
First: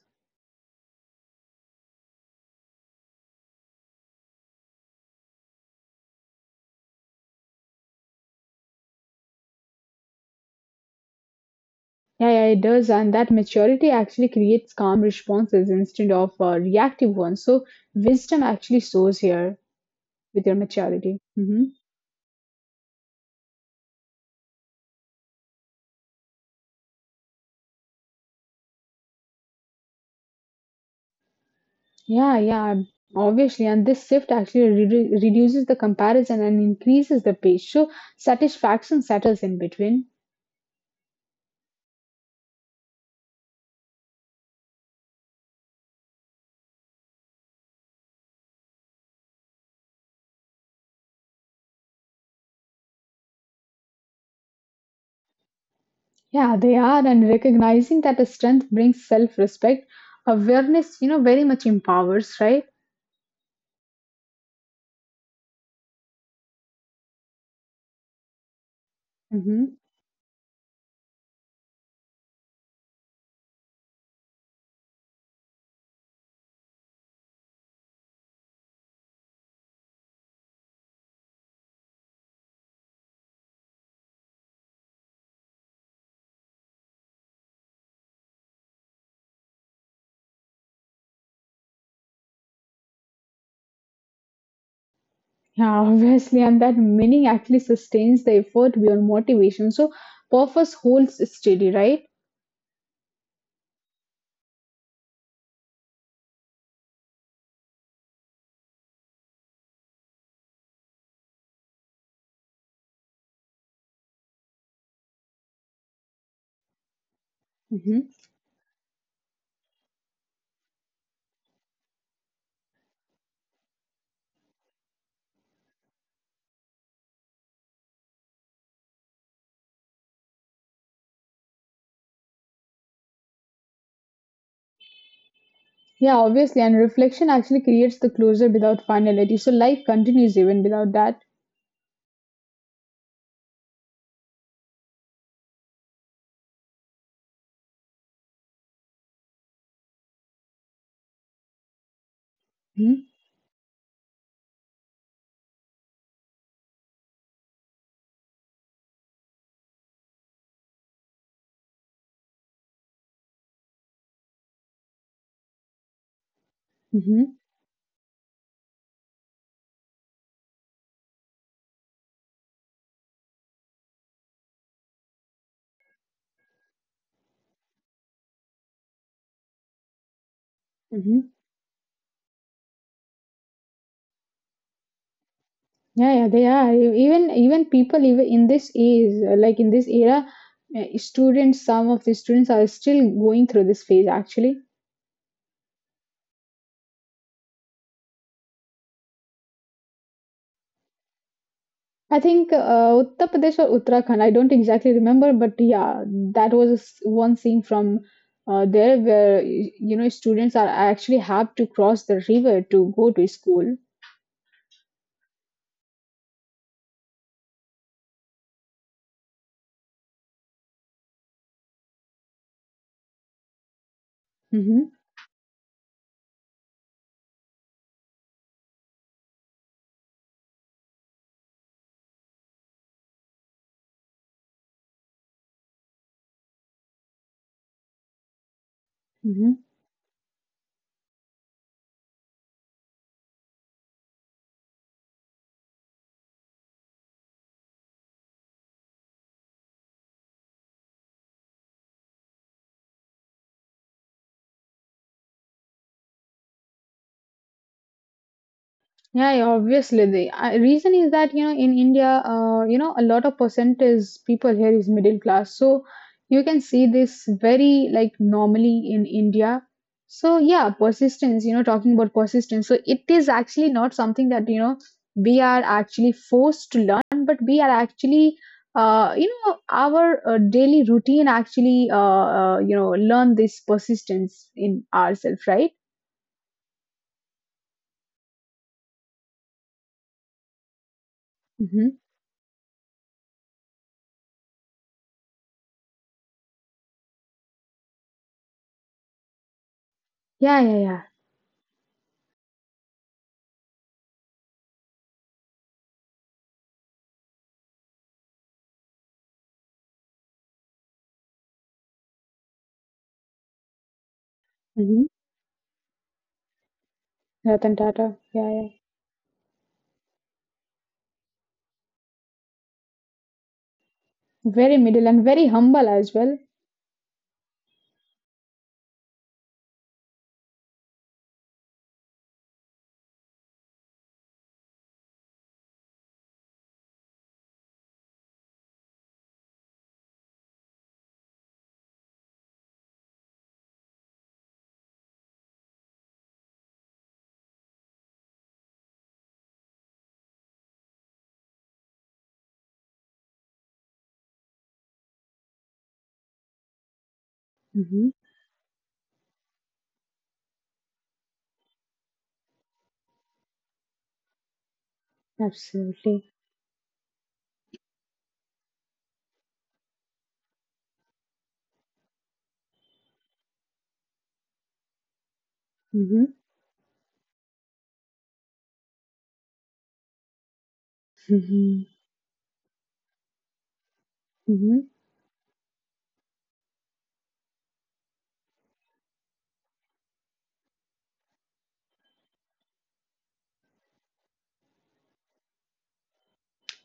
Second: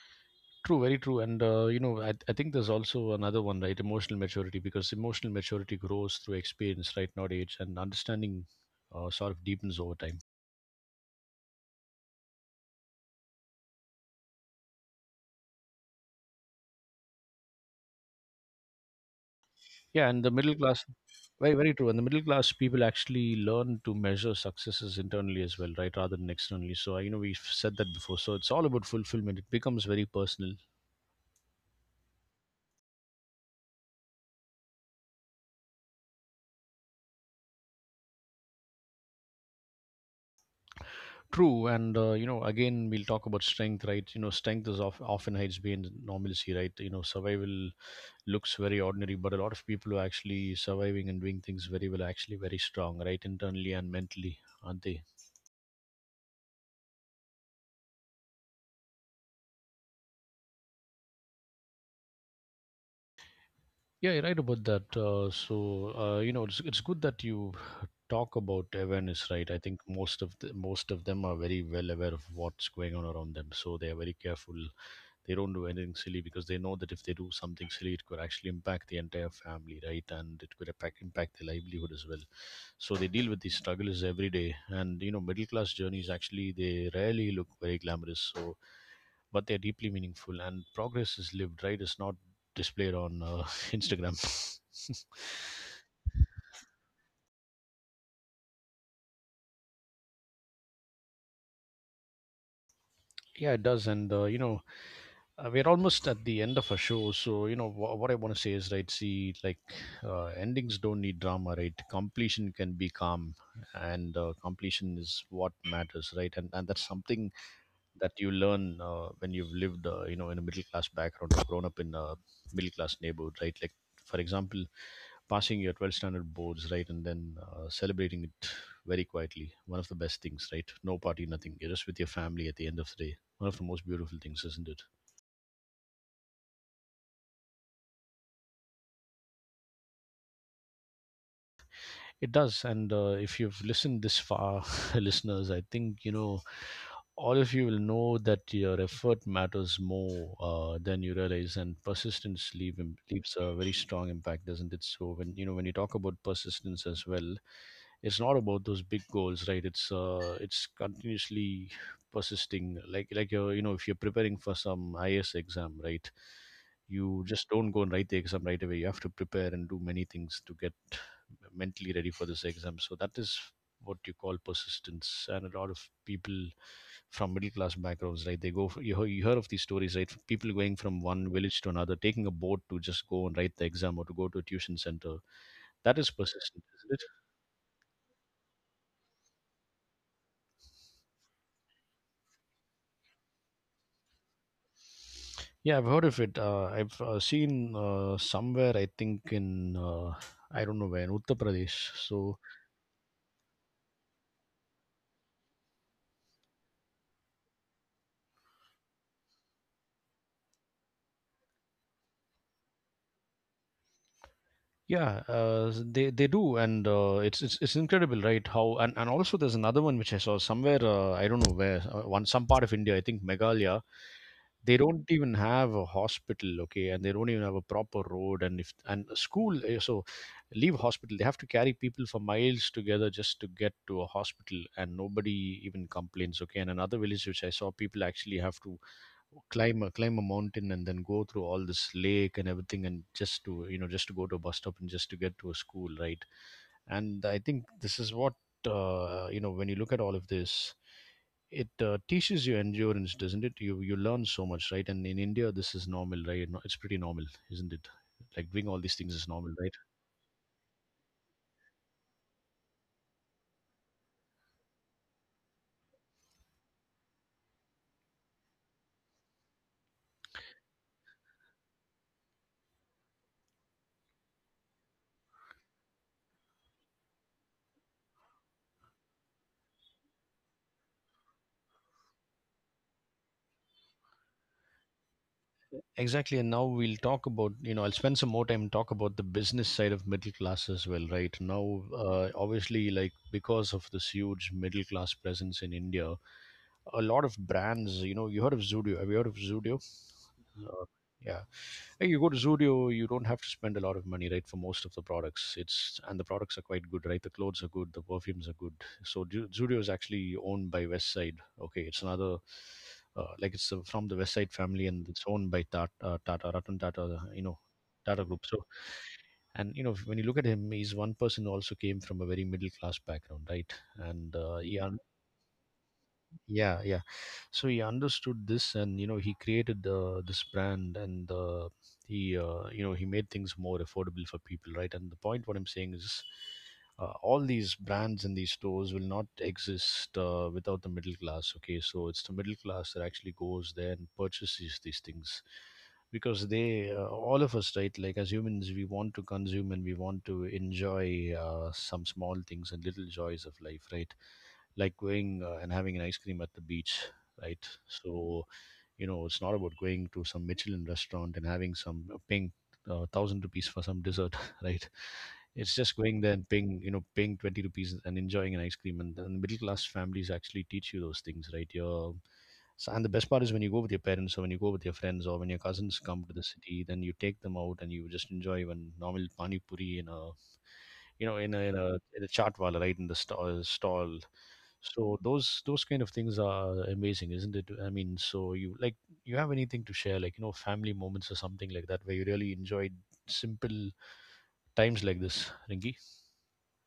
[SPEAKER 1] True, very true. And, uh, you know, I, I think there's also another one, right? Emotional maturity, because emotional maturity grows through experience, right? Not age, and understanding uh, sort of deepens over time.
[SPEAKER 2] Yeah, yeah, it does. And that maturity actually creates calm responses instead of uh, reactive ones. So wisdom actually soars here
[SPEAKER 1] Yeah, and the
[SPEAKER 2] with
[SPEAKER 1] middle
[SPEAKER 2] your
[SPEAKER 1] class,
[SPEAKER 2] maturity.
[SPEAKER 1] very,
[SPEAKER 2] Mhm.
[SPEAKER 1] very true. And the middle class people actually learn to measure successes internally as well, right? Rather than externally. So, uh, you know, we've said that before. So it's all about fulfillment. It becomes very personal.
[SPEAKER 2] Yeah, yeah, obviously. And this shift actually redu reduces the comparison and increases the pace. So satisfaction settles in between.
[SPEAKER 1] True. And, uh, you know, again, we'll talk about strength, right? You know, strength is of, often hides behind normalcy, right? You know, survival looks very ordinary, but a lot of people who are actually surviving and doing things very well are actually very strong, right, internally and mentally, aren't they?
[SPEAKER 2] Yeah, they are. And recognizing that a strength brings self-respect, awareness, you know, very much empowers, right?
[SPEAKER 1] Yeah, you're right about that. Uh, so uh, you know, it's it's good that you talk about awareness, right? I think
[SPEAKER 2] Hmm.
[SPEAKER 1] most of the, most of them are very well aware of what's going on around them, so they are very careful. They don't do anything silly because they know that if they do something silly it could actually impact the entire family, right? And it could impact, impact their livelihood as well. So they deal with these struggles every day. And you know middle class journeys actually they rarely look very glamorous, so but they're deeply meaningful, and progress is lived, right? It's not displayed on uh, Instagram.
[SPEAKER 2] Yeah, obviously. And that meaning actually sustains the effort beyond motivation. So purpose holds steady, right?
[SPEAKER 1] Yeah, it does. And uh, you know, uh, we're almost at the end of a show. So you know, wh- what I want to say is right, see, like uh, endings don't need drama, right? Completion can be calm, and uh, completion is what matters, right? And and that's something
[SPEAKER 2] Hmm.
[SPEAKER 1] that you learn uh, when you've lived uh, you know in a middle class background or grown up in a middle class neighborhood, right? Like for example, passing your twelfth standard boards, right? And then uh, celebrating it very quietly, one of the best things, right? No party, nothing. You're just with your family at the end of the day. One of the most beautiful things, isn't it?
[SPEAKER 2] Yeah, obviously. And reflection actually creates the closure without finality. So life continues even without that.
[SPEAKER 1] It does. And uh, if you've listened this far, listeners, I think, you know, all of you will know that your effort matters more uh, than you realize, and persistence leave, im-
[SPEAKER 2] Hmm.
[SPEAKER 1] leaves a very strong impact, doesn't it? So when you know when you talk about persistence as well, it's not about those big goals, right? It's uh, it's continuously persisting, like like you you know if you're preparing for some I S exam, right? You
[SPEAKER 2] Hmm.
[SPEAKER 1] just don't go and write the exam right away. You have to prepare and do many things to get mentally ready for this exam. So that is what you call persistence. And a lot of people from middle class backgrounds, right? They go. For, you hear, you hear of these stories, right? People going from one
[SPEAKER 2] Hmm.
[SPEAKER 1] village to another, taking a boat to just go and write the exam or to go to a tuition center. That is
[SPEAKER 2] Yeah, yeah, they
[SPEAKER 1] persistent,
[SPEAKER 2] are.
[SPEAKER 1] isn't it?
[SPEAKER 2] E- Even even people even in this age, uh, like in this era, uh, students, some of the students are still going through this phase actually.
[SPEAKER 1] Yeah, I've heard of it. Uh, I've uh, seen uh, somewhere, I think in uh, I don't know where, in Uttar Pradesh.
[SPEAKER 2] I
[SPEAKER 1] So
[SPEAKER 2] think uh, Uttar Pradesh or Uttarakhand, I don't exactly remember, but yeah, that was a s- one thing from uh, there, where y- you know students are actually have to cross the river to go to school.
[SPEAKER 1] yeah, uh, s- they they do, and uh, it's it's it's incredible, right? How and, and also there's another one which I saw somewhere. Uh, I don't know where. Uh, one some part of India, I think Meghalaya. They
[SPEAKER 2] Mm-hmm.
[SPEAKER 1] don't even have a hospital, okay, and they don't even have a proper road, and if and a school. uh, So leave hospital. They have to carry people for miles together just to get to a hospital, and nobody even complains, okay. And another village which I saw, people actually have to
[SPEAKER 2] Mm-hmm.
[SPEAKER 1] climb a climb a mountain and then go through all this lake and everything and just to you know just to go to a bus stop and just to get to a school, right? And I think this is what uh, you know when you look at all of this, it uh, teaches you endurance, doesn't it? you you learn so much, right? And in India this is normal, right? No- it's pretty normal, isn't it? Like doing all these things is
[SPEAKER 2] Yeah,
[SPEAKER 1] normal,
[SPEAKER 2] yeah,
[SPEAKER 1] right?
[SPEAKER 2] obviously the uh, reason is that, you know in India, uh, you know a lot of percent is people here is middle class, so you can see this very like normally in India. So yeah, persistence. You know, talking about persistence, so it is actually not something that, you know we are actually forced to learn, but we are actually, uh, you know, our uh, daily routine actually, uh, uh, you know, learn this persistence in ourselves, right?
[SPEAKER 1] Exactly, and now we'll talk about, you know, I'll spend some more time and talk about the business side of middle class as well, right? Now,
[SPEAKER 2] Hmm.
[SPEAKER 1] uh, obviously, like because of this huge middle class presence in India, a lot of brands. You know, you heard of Zudio? Have you heard of Zudio?
[SPEAKER 2] Yeah, yeah,
[SPEAKER 1] Uh,
[SPEAKER 2] yeah.
[SPEAKER 1] yeah, hey, you go to Zudio, you don't have to spend a lot of money, right? For most of the products, it's and the products are quite good, right? The clothes are good, the perfumes are good. So Ju- Zudio is actually owned by Westside. Okay, it's another. Uh, like it's uh, from the Westside family, and
[SPEAKER 2] Mm-hmm.
[SPEAKER 1] it's owned by Tata, uh, Tata Ratan Tata, you know,
[SPEAKER 2] Ratan Tata.
[SPEAKER 1] Tata Group.
[SPEAKER 2] Yeah,
[SPEAKER 1] So,
[SPEAKER 2] yeah.
[SPEAKER 1] and you know, when you look at him, he's one person who also came from a very middle class background, right? And uh, He
[SPEAKER 2] Very
[SPEAKER 1] earned.
[SPEAKER 2] middle and very humble as well.
[SPEAKER 1] Yeah, yeah. So he understood this, and you know, he created the this brand. And uh, he uh, you know, he made things more affordable for people, right? And the point what I'm saying is, uh, all these brands and these stores will not exist uh, without the middle class. Okay, so it's the middle class that actually goes there and purchases these things, because they uh, all of us, right, like as humans, we want to consume and we want to enjoy uh, some small things and little joys of life, right? Like going uh, and having an ice cream at the beach, right?
[SPEAKER 2] Hmm.
[SPEAKER 1] So, you know, it's not about going to some Michelin restaurant and having some uh, paying uh, thousand rupees for some dessert, right? It's just going there
[SPEAKER 2] Absolutely.
[SPEAKER 1] and paying, you know, paying twenty rupees and enjoying an ice cream. And, and middle class families actually teach you those things, right? You're so, and the best part is when you go with your parents, or when you go with your friends, or when your cousins come to
[SPEAKER 2] Hmm.
[SPEAKER 1] the city, then you take them out and you just enjoy even normal pani puri in a, you know, in a in a,
[SPEAKER 2] Hmm.
[SPEAKER 1] in a chaat wala, right in the stall stall. So those those kind of things are amazing, isn't it? I mean, so you like, you have anything to share, like you know, family moments or something like that, where you really enjoyed simple times like this, Ringy?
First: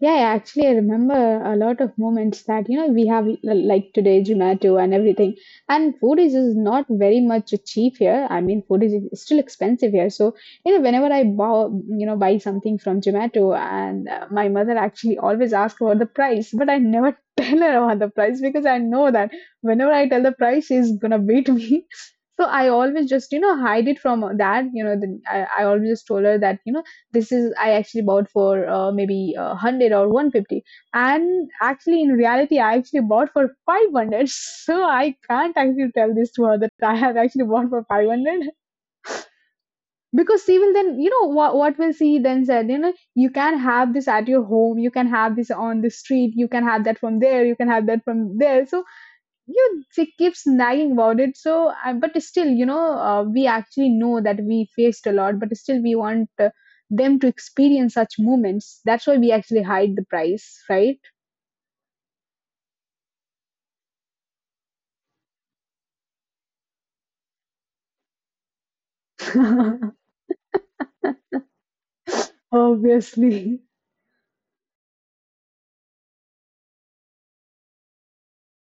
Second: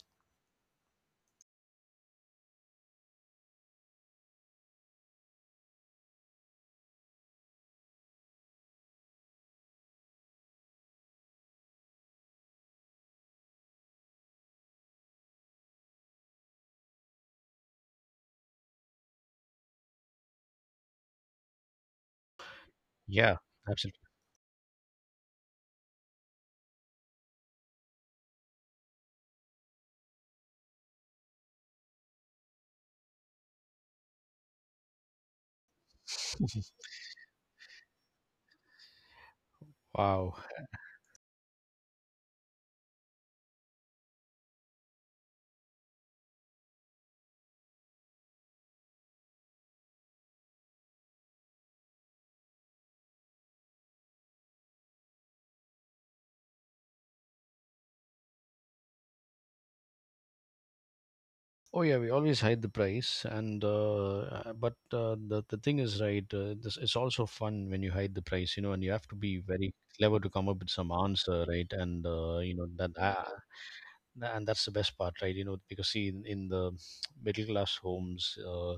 [SPEAKER 2] Yeah, yeah, actually, I remember a lot of moments that, you know we have l- like today, Zomato and everything. And food is, is not very much cheap here. I mean, food is still expensive here. So, you know, whenever I buy, you know, buy something from Zomato, and uh, my mother actually always asks about the price, but I never tell her about the price, because I know that whenever I tell the price, she's gonna beat me. So I always just
[SPEAKER 1] Yeah,
[SPEAKER 2] you know hide
[SPEAKER 1] absolutely.
[SPEAKER 2] it from that. You know, the, I, I always just told her that you know this is i actually bought for uh, maybe uh, one hundred or one hundred fifty, and actually in reality i actually bought for five hundred. So i can't actually tell this to her that i have actually bought for five hundred,
[SPEAKER 1] Wow.
[SPEAKER 2] because she will then you know what, what will she then said, you know, you can have this at your home, you can have this on the street, you can have that from there, you can have that from there. So you she keeps nagging about it. So I, but still you know uh, we actually know that we faced a lot, but still we want uh, them to experience such moments. That's why we actually hide the price, right?
[SPEAKER 1] Oh yeah, we always hide the price, and uh, uh, but uh, the the thing is, right. Uh, this, it's also fun when you hide the price, you know, and you have to be very clever to come up with some answer, right? And uh, you know that. Uh,
[SPEAKER 2] Obviously.
[SPEAKER 1] and that's the best part, right? You know, because see, in, in the middle class homes, uh,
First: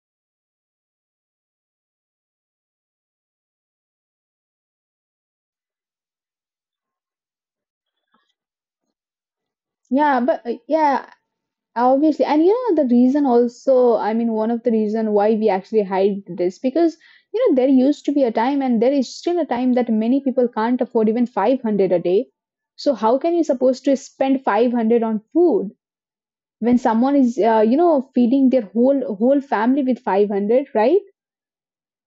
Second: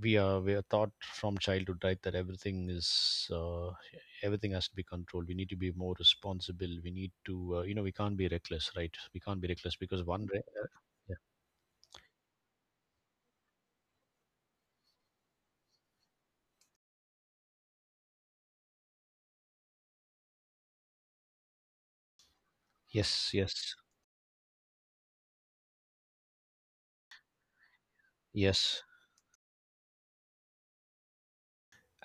[SPEAKER 1] we are we are taught from childhood, right, that everything is uh, everything has to be controlled. We need to be more responsible, we need to, uh, you know, we can't be reckless, right? We can't be reckless because
[SPEAKER 2] Yeah,
[SPEAKER 1] one re-
[SPEAKER 2] but uh,
[SPEAKER 1] uh,
[SPEAKER 2] yeah,
[SPEAKER 1] yeah.
[SPEAKER 2] obviously. And you know the reason also, I mean, one of the reason why we actually hide this, because you know there used to be a time and there is still a time that many people can't afford even five hundred a day. So how can
[SPEAKER 1] Yes,
[SPEAKER 2] you
[SPEAKER 1] yes,
[SPEAKER 2] supposed to spend five hundred on food when someone is uh, you know, feeding their
[SPEAKER 1] yes,
[SPEAKER 2] whole whole family with five hundred, right?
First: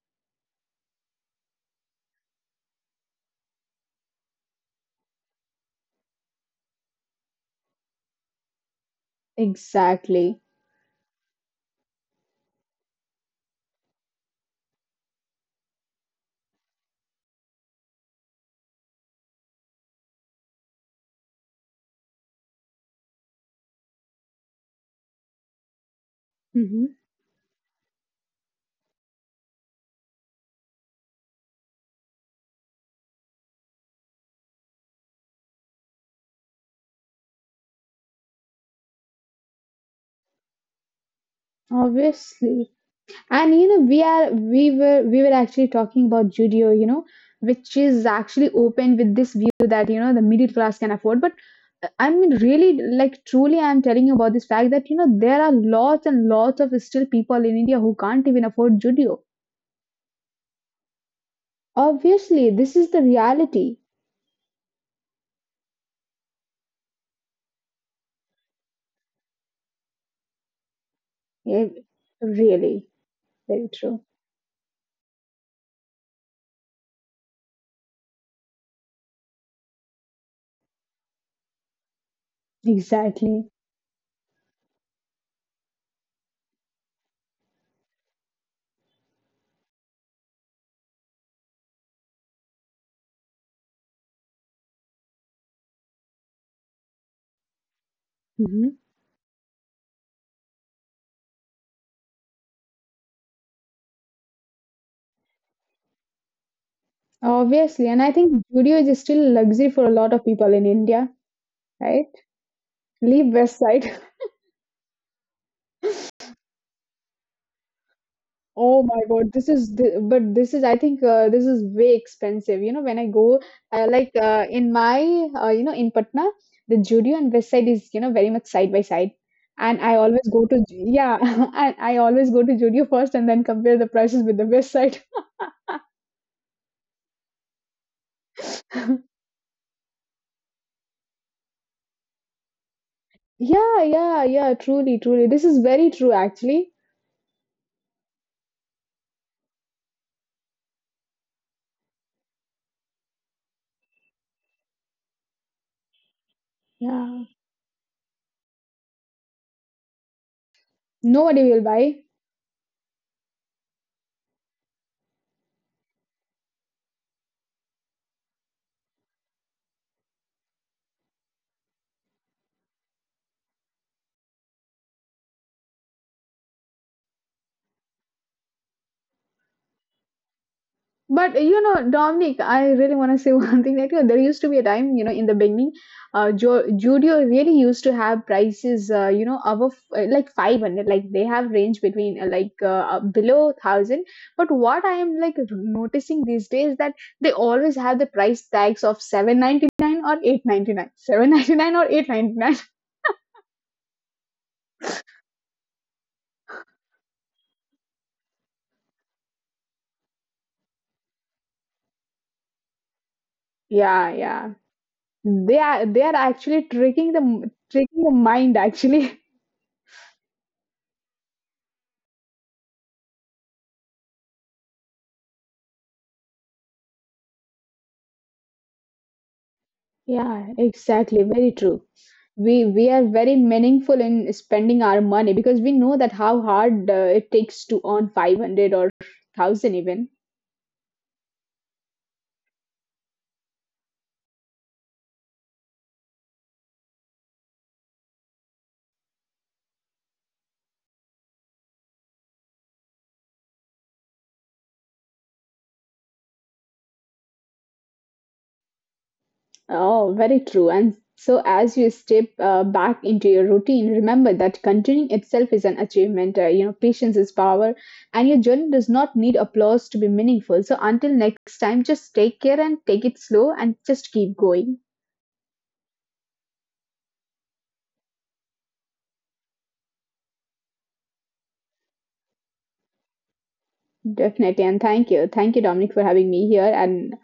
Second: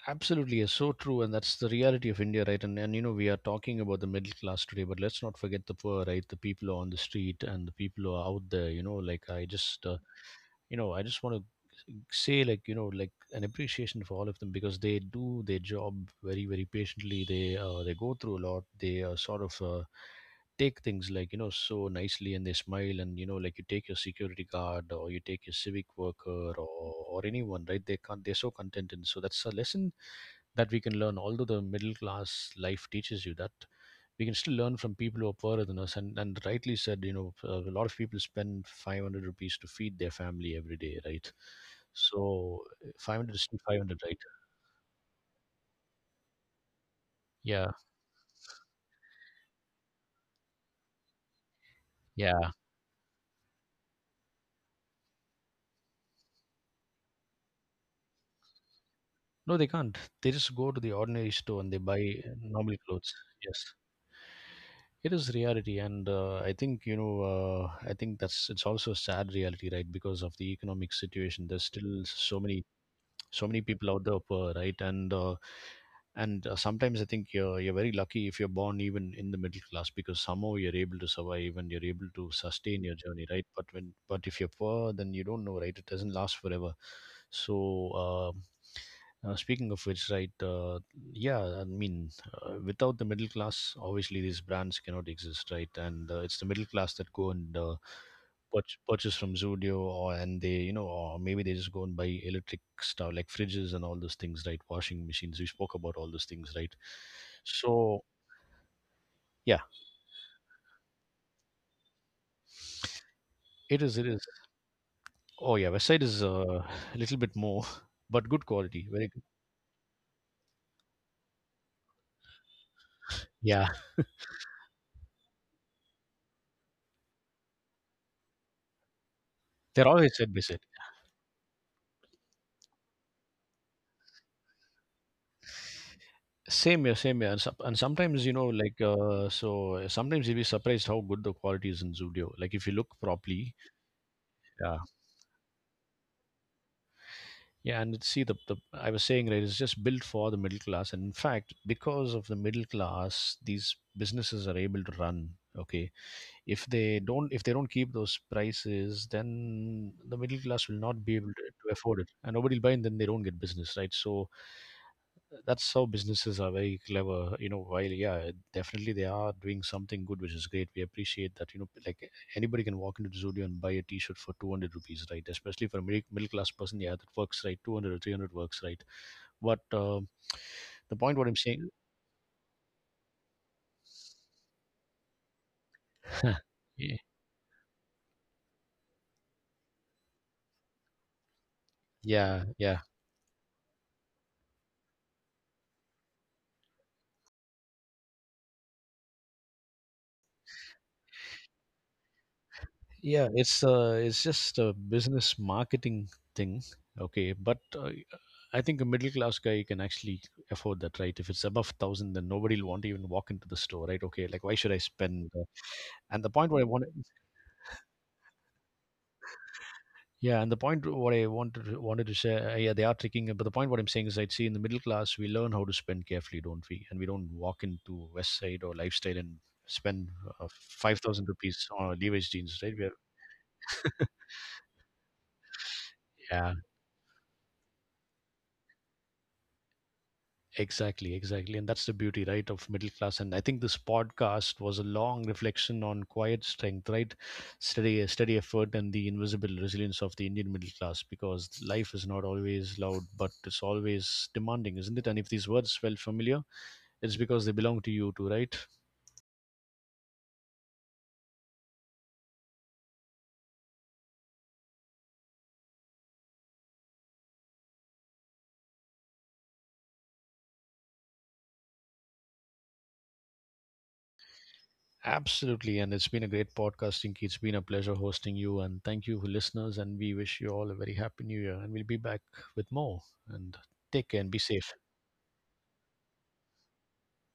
[SPEAKER 1] absolutely is so true, and that's the reality of India, right? And, and you know, we are talking about the middle class today, but let's not forget the poor, right, the people who are on the street and the people who are out there, you know, like I just uh,
[SPEAKER 2] Exactly.
[SPEAKER 1] you know, I just want to say, like you know, like an appreciation for all of them, because they do their job very, very patiently. They uh, they go through a lot, they uh, sort of, uh, take things, like you know, so nicely, and they smile, and you know, like you take your security guard or you take your civic worker,
[SPEAKER 2] Hmm.
[SPEAKER 1] or or anyone, right? They can't, they're so contented, so that's a lesson that we can learn. Although the middle class life teaches you that, we can still learn from people who are poorer than us. And, and rightly said, you know, uh, a lot of people spend five hundred rupees to feed their family every day, right? So
[SPEAKER 2] Obviously.
[SPEAKER 1] uh, five hundred is
[SPEAKER 2] And
[SPEAKER 1] still
[SPEAKER 2] you know we
[SPEAKER 1] five hundred, right?
[SPEAKER 2] are we were we were actually talking about Judio, you know,
[SPEAKER 1] Yeah,
[SPEAKER 2] which is actually open with this view that you know the middle class can afford. But uh, I mean,
[SPEAKER 1] yeah.
[SPEAKER 2] really, like truly, I'm telling you about this fact that you know there are lots and lots of still people in India who can't even afford Judio.
[SPEAKER 1] No, they can't. They just go to the ordinary store and they buy uh,
[SPEAKER 2] Obviously, this
[SPEAKER 1] normal
[SPEAKER 2] is the
[SPEAKER 1] clothes. Yes.
[SPEAKER 2] reality.
[SPEAKER 1] It is reality, and uh, I think you know. Uh, I think that's, it's also a sad reality, right? Because of the economic situation, there's
[SPEAKER 2] Yeah,
[SPEAKER 1] still so many
[SPEAKER 2] really.
[SPEAKER 1] so many
[SPEAKER 2] Very
[SPEAKER 1] people out
[SPEAKER 2] true.
[SPEAKER 1] there poor, right? And uh, and uh, sometimes I think you're, you're very lucky if you're born even in the middle class, because somehow you're able to survive and you're able to sustain your journey, right?
[SPEAKER 2] Exactly.
[SPEAKER 1] But when but if you're poor, then you don't know, right? It doesn't last forever. So, um uh, speaking of which, right, uh, yeah, I mean, uh, without the middle class, obviously these brands cannot exist, right? And uh, it's the middle class that go and, uh,
[SPEAKER 2] Mhm.
[SPEAKER 1] purch- purchase from Zudio. Or and they, you know, or maybe they just go and buy electric stuff like fridges and all those things, right? Washing machines, we spoke about all those things, right?
[SPEAKER 2] Obviously, and
[SPEAKER 1] So
[SPEAKER 2] I think Judio is still
[SPEAKER 1] yeah,
[SPEAKER 2] luxury for a lot of people in India, right? Leave West Side.
[SPEAKER 1] it is, it is. Oh yeah, West Side is uh, a little bit more but good
[SPEAKER 2] Oh
[SPEAKER 1] quality,
[SPEAKER 2] my
[SPEAKER 1] very good.
[SPEAKER 2] God, this is th but this is I think uh, this is way expensive. You know, when I go
[SPEAKER 1] Yeah,
[SPEAKER 2] uh, like uh, in my uh, you know, in Patna, the Judio and West Side is you know very much side by side, and
[SPEAKER 1] they're
[SPEAKER 2] I
[SPEAKER 1] always side
[SPEAKER 2] always
[SPEAKER 1] by
[SPEAKER 2] go
[SPEAKER 1] side.
[SPEAKER 2] to yeah, I, I always go to Judio first and then compare the prices with the West Side.
[SPEAKER 1] Same here, same here. And, some and sometimes you know, like uh, so sometimes you'll be surprised how good the quality is in Zudio, like if you look properly.
[SPEAKER 2] Yeah, yeah, yeah.
[SPEAKER 1] Yeah.
[SPEAKER 2] Truly, truly, this is very true actually.
[SPEAKER 1] Yeah, and see, the, the I was saying, right, it's just built for the middle class, and in fact, because of the middle class, these businesses are able to run. Okay, if they
[SPEAKER 2] Yeah,
[SPEAKER 1] don't if they don't keep those prices, then the middle class will not be able to,
[SPEAKER 2] nobody will
[SPEAKER 1] to afford
[SPEAKER 2] buy.
[SPEAKER 1] it, and nobody will buy, and then they don't get business, right? So that's how businesses are very clever, you know. While yeah, definitely they are doing something good, which is great, we appreciate that, you know, like anybody can walk into the studio and buy a t-shirt for two hundred rupees, right? Especially for a middle middle class person, yeah, that works, right? two hundred or three hundred works, right? But um, the point what I'm
[SPEAKER 2] But you
[SPEAKER 1] saying.
[SPEAKER 2] know, Dominic, I really want to say one thing that you know, there used to be a time, you know, in the beginning, uh, jo-
[SPEAKER 1] Yeah,
[SPEAKER 2] Judio really used to have prices, uh, you know, above uh, like five hundred, like they have range between uh,
[SPEAKER 1] yeah,
[SPEAKER 2] like uh,
[SPEAKER 1] yeah.
[SPEAKER 2] uh, below thousand. But what I am like noticing these days that they always have the price tags of seven ninety nine or eight ninety nine, seven ninety nine or eight ninety nine.
[SPEAKER 1] Yeah, it's uh, it's just a business marketing thing. Okay, but uh, I think a middle class guy can actually afford that, right? If it's above thousand, then nobody will want to even walk into the store, right?
[SPEAKER 2] Yeah,
[SPEAKER 1] Okay, like why
[SPEAKER 2] yeah,
[SPEAKER 1] should I spend? Uh,
[SPEAKER 2] they are they are
[SPEAKER 1] and the point what I
[SPEAKER 2] actually
[SPEAKER 1] wanted,
[SPEAKER 2] tricking the tricking the mind actually.
[SPEAKER 1] Yeah, and the point what I wanted to- wanted to say, uh, yeah, they are tricking. But the point what I'm saying is, I'd see in the middle class, we learn how to spend carefully, don't we? And we don't walk into West Side or lifestyle and spend uh,
[SPEAKER 2] Yeah,
[SPEAKER 1] five thousand
[SPEAKER 2] exactly, very
[SPEAKER 1] rupees on
[SPEAKER 2] true.
[SPEAKER 1] our Levi's jeans, right?
[SPEAKER 2] we
[SPEAKER 1] We
[SPEAKER 2] we are very
[SPEAKER 1] are,
[SPEAKER 2] meaningful in spending our money, because we know that how
[SPEAKER 1] yeah,
[SPEAKER 2] hard uh, it takes to earn five hundred or one thousand even.
[SPEAKER 1] exactly, exactly. And that's the beauty, right, of middle class. And I think this podcast was a long reflection on quiet strength, right? Steady, steady effort and the invisible resilience of the Indian middle class, because life is not always loud, but it's always demanding, isn't it? And if these words felt familiar, it's because they belong to you too, right?
[SPEAKER 2] Oh, very true. And so as you step uh, back into your routine, remember that continuing itself is an achievement. Uh, you know, patience is power, and your journey does not need applause to be meaningful. So until next time, just take care and take it slow and just keep going.
[SPEAKER 1] Absolutely. And it's been a great podcast, Inky. It's been a pleasure hosting you. And thank you, listeners. And we wish you all a very happy new year. And we'll be back with more. And take care and be safe.
[SPEAKER 2] Definitely, and thank you thank you, Dominic, for having me here, and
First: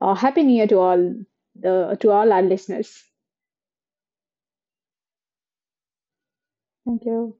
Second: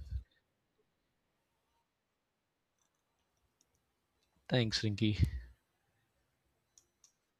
[SPEAKER 2] uh, happy new year to all the to all our listeners.
[SPEAKER 1] Thanks, Rinky.
[SPEAKER 2] Thank you.